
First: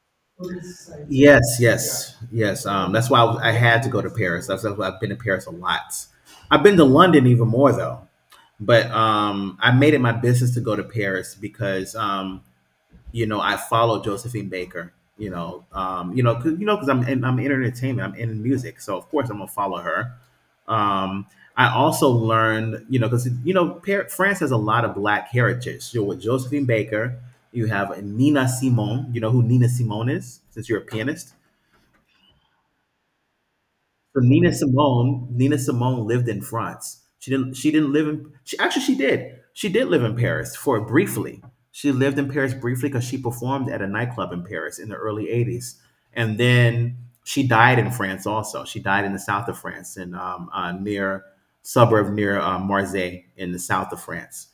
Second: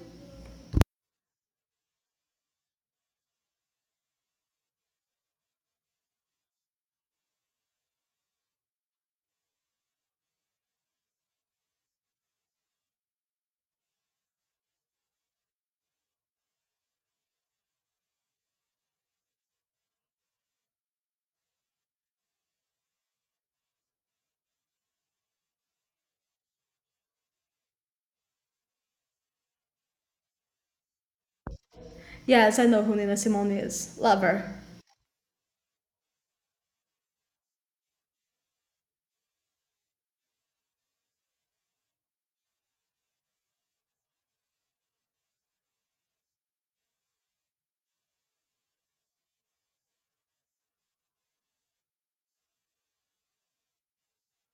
[SPEAKER 2] Yes, yes, yes. Um, that's why I, was- I had to go to Paris. That's, that's why I've been to Paris a lot. I've been to London even more though, but um, I made it my business to go to Paris because um, you know, I follow Josephine Baker. You know, um, you know, cause, you know, because I'm in, I'm in entertainment, I'm in music, so of course I'm gonna follow her. Um, I also learned, you know, because you know, Par- France has a lot of black heritage. So with Josephine Baker, you have Nina Simone. You know who Nina Simone is, since you're a pianist.
[SPEAKER 1] Yes, I know who Nina Simone is.
[SPEAKER 2] So
[SPEAKER 1] Love
[SPEAKER 2] Nina
[SPEAKER 1] her.
[SPEAKER 2] Simone, Nina Simone lived in France. She didn't. She didn't live in. She actually she did. She did live in Paris for briefly. She lived in Paris briefly because she performed at a nightclub in Paris in the early eighties, and then she died in France. Also, she died in the south of France in um, uh, near suburb near uh, Marseille in the south of France.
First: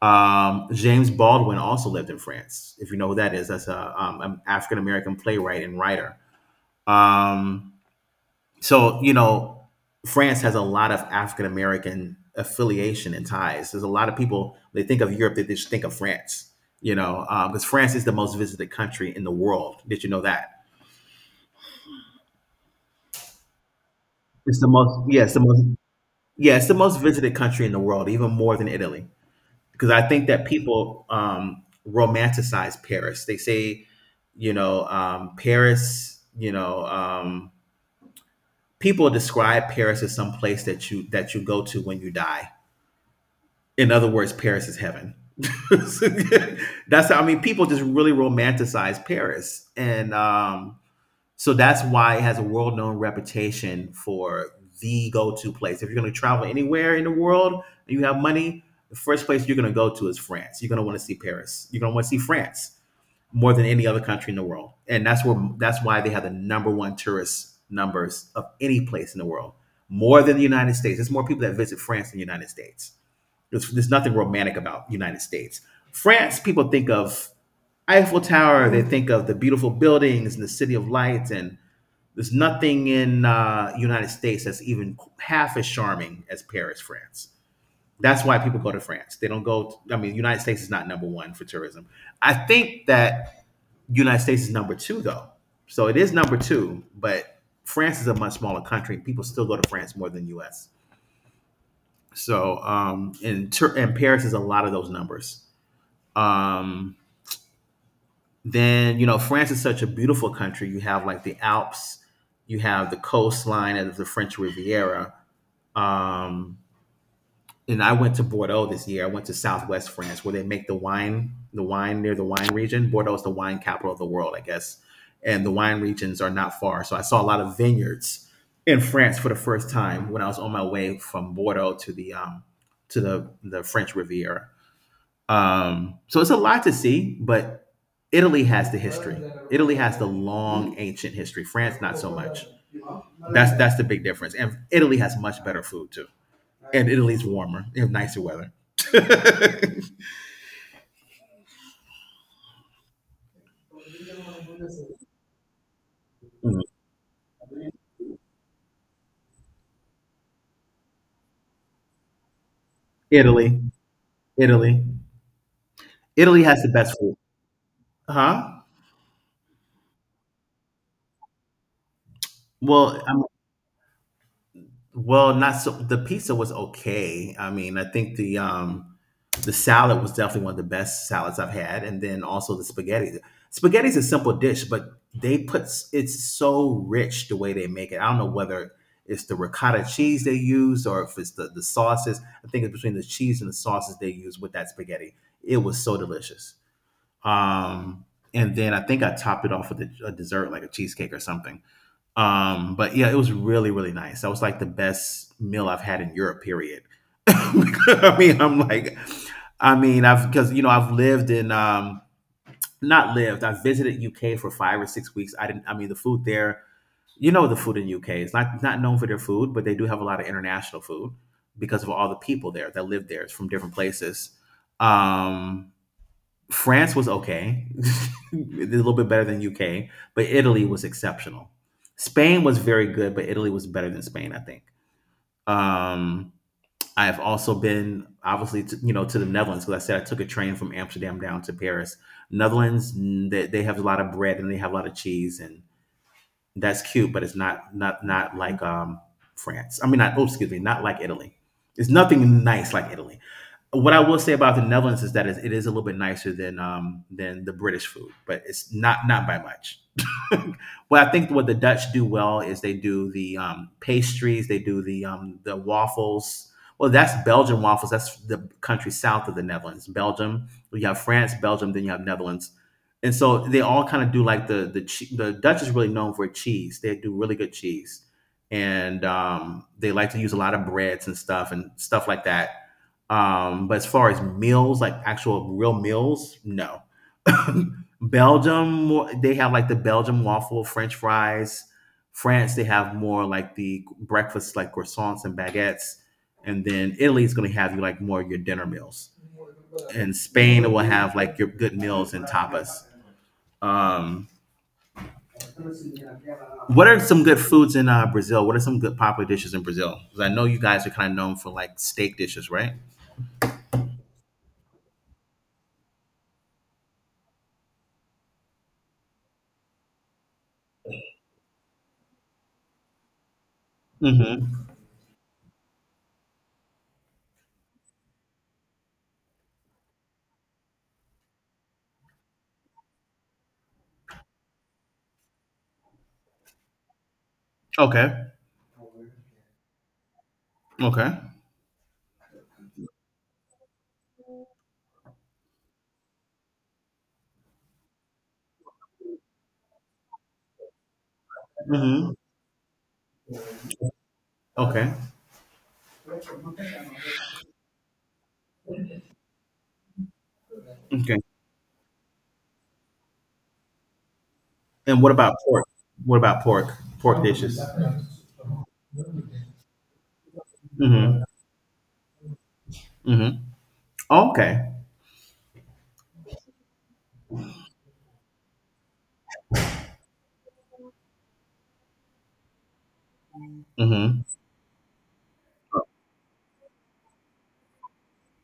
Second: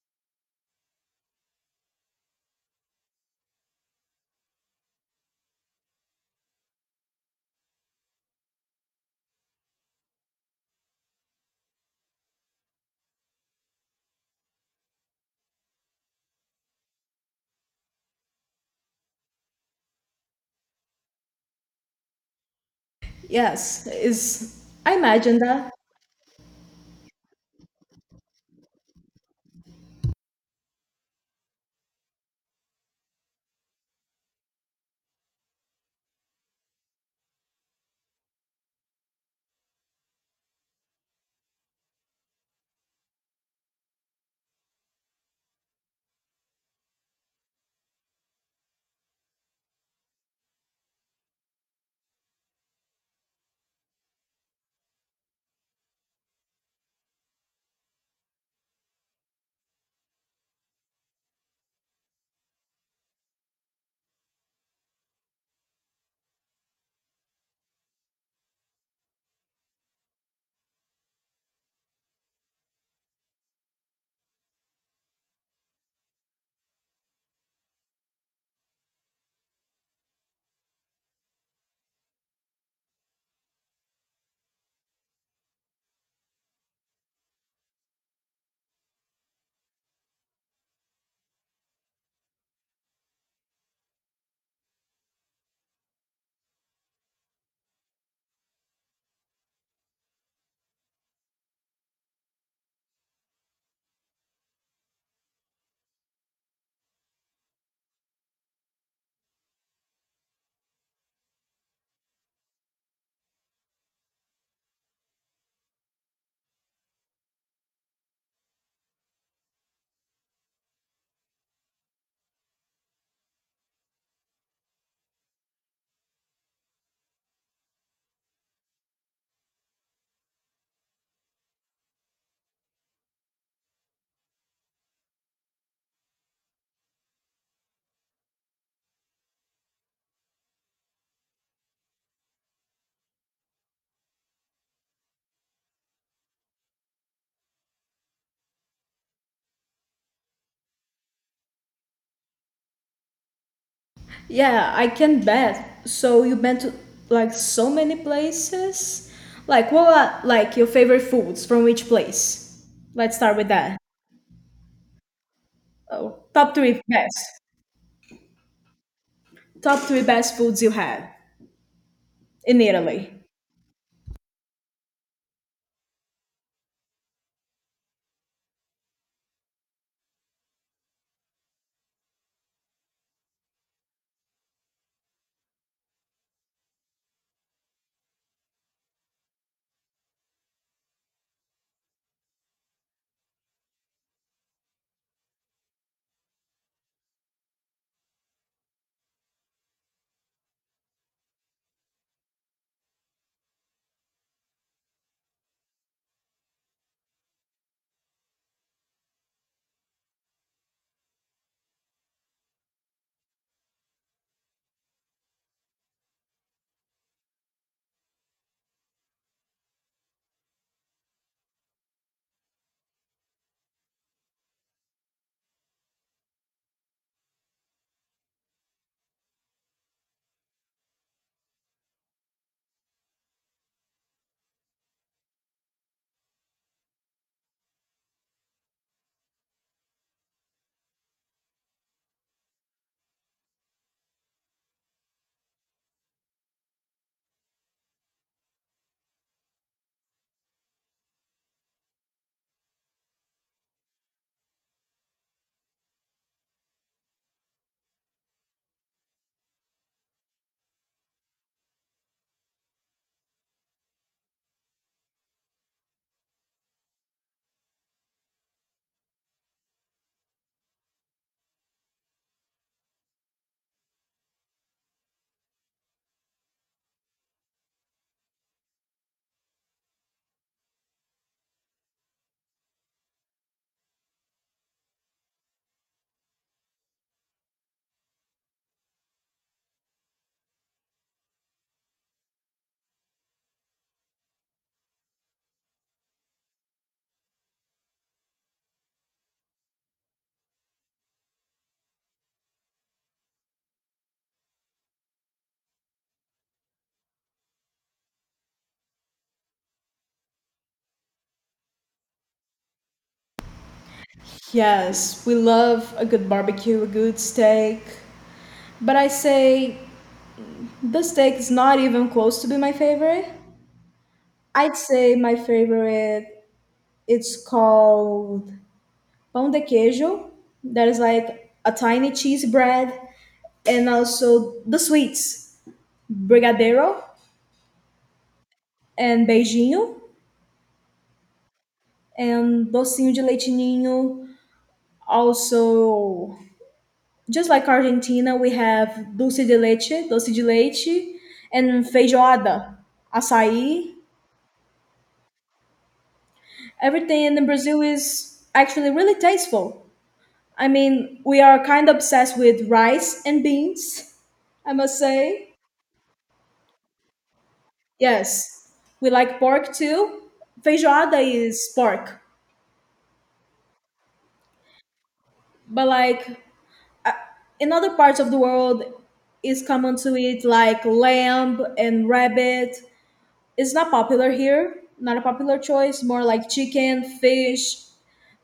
[SPEAKER 2] Um, James Baldwin also lived in France. If you know who that is, that's a um, an African American playwright and writer. Um, so, you know, France has a lot of African American affiliation and ties. There's a lot of people, they think of Europe, they just think of France, you know, because um, France is the most visited country in the world. Did you know that?
[SPEAKER 1] Yes, is.
[SPEAKER 2] It's the
[SPEAKER 1] I
[SPEAKER 2] most, yeah, it's
[SPEAKER 1] imagine
[SPEAKER 2] the most,
[SPEAKER 1] that.
[SPEAKER 2] yeah, it's the most visited country in the world, even more than Italy. Because I think that people um, romanticize Paris. They say, you know, um, Paris, you know, um, people describe Paris as some place that you that you go to when you die in other words, Paris is heaven. That's how I mean people just really romanticize Paris. And um, so that's why it has a world known reputation for the go to place. If you're gonna travel anywhere in the world and you have money, the first place you're gonna go to is France. You're gonna want to see Paris. You're gonna want to see France more than any other country in the world. And that's where that's why they have the number one tourist numbers of any place in the world. More than the United States. There's more people that visit France than the United States. There's, there's nothing romantic about United States. France, people think of Eiffel Tower. They think of the beautiful buildings and the City of Lights. And there's nothing in uh, United States that's even half as charming as Paris, France. That's why people go to France. They don't go. To, I mean, United States is not number one for tourism. I think that United States is number two though. So it is number two, but France is a much smaller country. People still go to France more than U S. So um, and, and Paris is a lot of those numbers. Um, then you know France is such a beautiful country. You have like the Alps, you have the coastline of the French Riviera. Um, and I went to Bordeaux this year. I went to Southwest France where they make the wine, the wine near the wine region. Bordeaux is the wine capital of the world, I guess, and the wine regions are not far. So I saw a lot of vineyards in France for the first time when I was on my way from Bordeaux to the um, to the the French Riviera. Um, so it's a lot to see, but Italy has the history. Italy has the long ancient history. France, not so much. That's that's the big difference. And Italy has much better food too. And Italy's warmer. They have nicer weather.
[SPEAKER 1] Yeah, I can bet. So you been to, like, so many places? Like, what are, like, your favorite foods from each place? Let's start with
[SPEAKER 2] Italy,
[SPEAKER 1] that.
[SPEAKER 2] Italy,
[SPEAKER 1] Oh,
[SPEAKER 2] Italy
[SPEAKER 1] top
[SPEAKER 2] has the
[SPEAKER 1] three
[SPEAKER 2] best food.
[SPEAKER 1] best.
[SPEAKER 2] Huh?
[SPEAKER 1] Top three best foods you had in
[SPEAKER 2] Well,
[SPEAKER 1] Italy.
[SPEAKER 2] I'm Well, not so. The pizza was okay. I mean, I think the um, the salad was definitely one of the best salads I've had, and then also the spaghetti. Spaghetti's a simple dish, but they put s- it's so rich the way they make it. I don't know whether it's the ricotta cheese they use or if it's the the sauces. I think it's between the cheese and the sauces they use with that spaghetti. It was so delicious. Um, and then I think I topped it off with a, a dessert like a cheesecake or something. Um, but yeah, it was really, really nice. That was like the best meal I've had in Europe, period. I mean, I'm like, I mean, I've because you know I've lived in um not lived. I visited U K for five or six weeks. I didn't. I mean, the food there. You know, the food in U K is not not known for their food, but they do have a lot of international food because of all the people there that live there. It's from different places. Um, France was okay, a little bit better than U K, but Italy was exceptional. Spain was very good, but Italy was better than Spain, I think. Um, I have also been obviously to, you know to the Netherlands because I said I took a train from Amsterdam down to Paris. Netherlands mm, they, they have a lot of bread and they have a lot of cheese and that's cute, but it's not not not like um, France. I mean, not oh, excuse me, not like Italy. It's nothing nice like Italy. What I will say about the Netherlands is that it is a little bit nicer than um, than the British food, but it's not not by much. Well, I think what the Dutch do well is they do the um, pastries, they do the um, the waffles. Well, that's Belgian waffles. That's the country south of the Netherlands. Belgium, you have France, Belgium, then you have Netherlands, and so they all kind of do like the the che- the Dutch is really known for cheese. They do really good cheese, and um, they like to use a lot of breads and stuff and stuff like that um, but as far as meals, like actual real meals, no. Belgium, they have like the Belgium waffle, French fries. France, they have more like the breakfast, like croissants and baguettes. And then Italy is going to have you like more of your dinner meals. And Spain will have like your good meals and tapas. Um, what are some good foods in uh, Brazil? What are some good popular dishes in Brazil? Because I know you guys are kind of known for like steak dishes, right?
[SPEAKER 1] Yes, we love a good barbecue, a good steak. But I say the steak is not even close to be my favorite.
[SPEAKER 2] Mm-hmm.
[SPEAKER 1] I'd say my favorite it's called pão de queijo. That is like a tiny cheese bread, and also the sweets, brigadeiro
[SPEAKER 2] Okay.
[SPEAKER 1] and beijinho
[SPEAKER 2] Okay.
[SPEAKER 1] and docinho de leite ninho. Also, just like Argentina, we have dulce de leche, dulce de leite, and
[SPEAKER 2] Mm-hmm.
[SPEAKER 1] feijoada, açaí.
[SPEAKER 2] Okay.
[SPEAKER 1] Everything in Brazil is actually really tasteful. I mean,
[SPEAKER 2] Okay.
[SPEAKER 1] we are kind of obsessed with rice and beans, I must
[SPEAKER 2] And what about
[SPEAKER 1] say.
[SPEAKER 2] pork? What about pork? Pork dishes.
[SPEAKER 1] Yes, we like pork too. Feijoada
[SPEAKER 2] Mm-hmm.
[SPEAKER 1] is pork,
[SPEAKER 2] Mm-hmm. Oh, Okay.
[SPEAKER 1] but like in other parts of the world, it's common to eat like lamb and rabbit. It's not
[SPEAKER 2] Mm-hmm.
[SPEAKER 1] popular here, not a popular choice, more like chicken, fish,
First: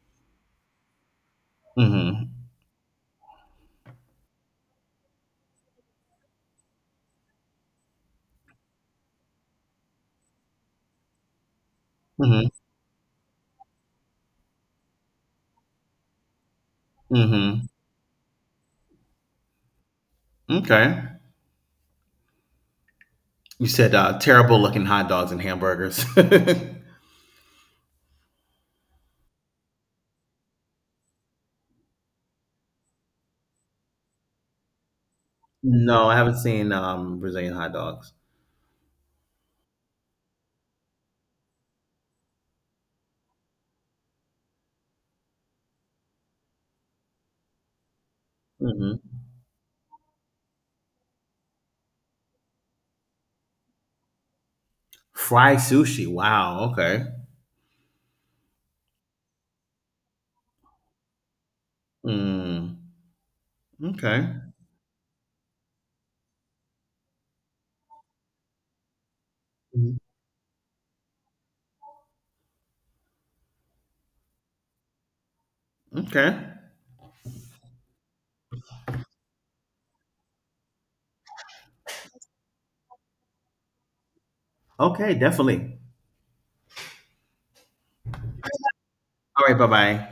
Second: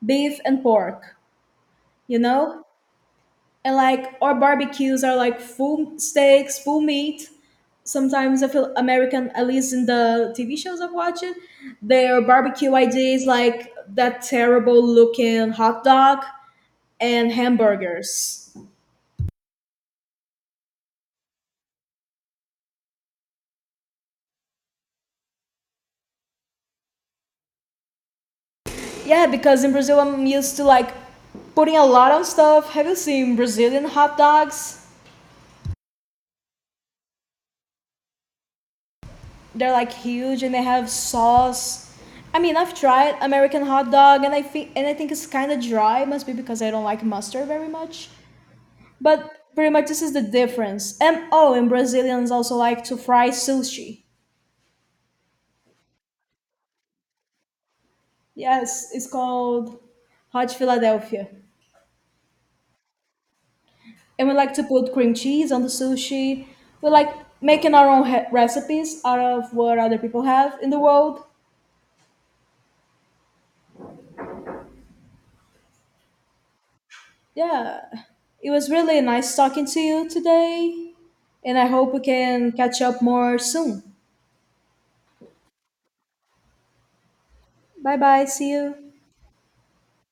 [SPEAKER 1] beef, and pork, you
[SPEAKER 2] Mm-hmm.
[SPEAKER 1] know? And like our barbecues are like full steaks, full meat. Sometimes I feel American, at least in the T V shows I'm watching, their
[SPEAKER 2] Mm-hmm.
[SPEAKER 1] barbecue ideas like that terrible looking hot dog and
[SPEAKER 2] Mm-hmm.
[SPEAKER 1] hamburgers.
[SPEAKER 2] Okay. You said uh, terrible looking hot dogs and hamburgers.
[SPEAKER 1] Yeah, because in Brazil I'm used to like putting a lot on stuff. Have you seen Brazilian hot dogs?
[SPEAKER 2] No, I haven't seen um, Brazilian hot dogs.
[SPEAKER 1] They're like huge and they have sauce. I mean, I've tried American hot dog and I think and I think it's kind of dry. Must be because I don't like mustard very much.
[SPEAKER 2] Mm-hmm.
[SPEAKER 1] But pretty much this is the difference. And oh, and Brazilians also like to fry sushi.
[SPEAKER 2] Fry sushi. Wow. Okay.
[SPEAKER 1] Yes, it's called hot Philadelphia.
[SPEAKER 2] Mm.
[SPEAKER 1] And we
[SPEAKER 2] Okay.
[SPEAKER 1] like to put cream cheese on the sushi. We like making our own he- recipes out of what
[SPEAKER 2] Mhm.
[SPEAKER 1] other people have in the world.
[SPEAKER 2] Okay.
[SPEAKER 1] Yeah. It was really nice talking to you today. And I hope we can catch up more soon.
[SPEAKER 2] Okay. Definitely.
[SPEAKER 1] Bye bye. See you.
[SPEAKER 2] All right. Bye bye.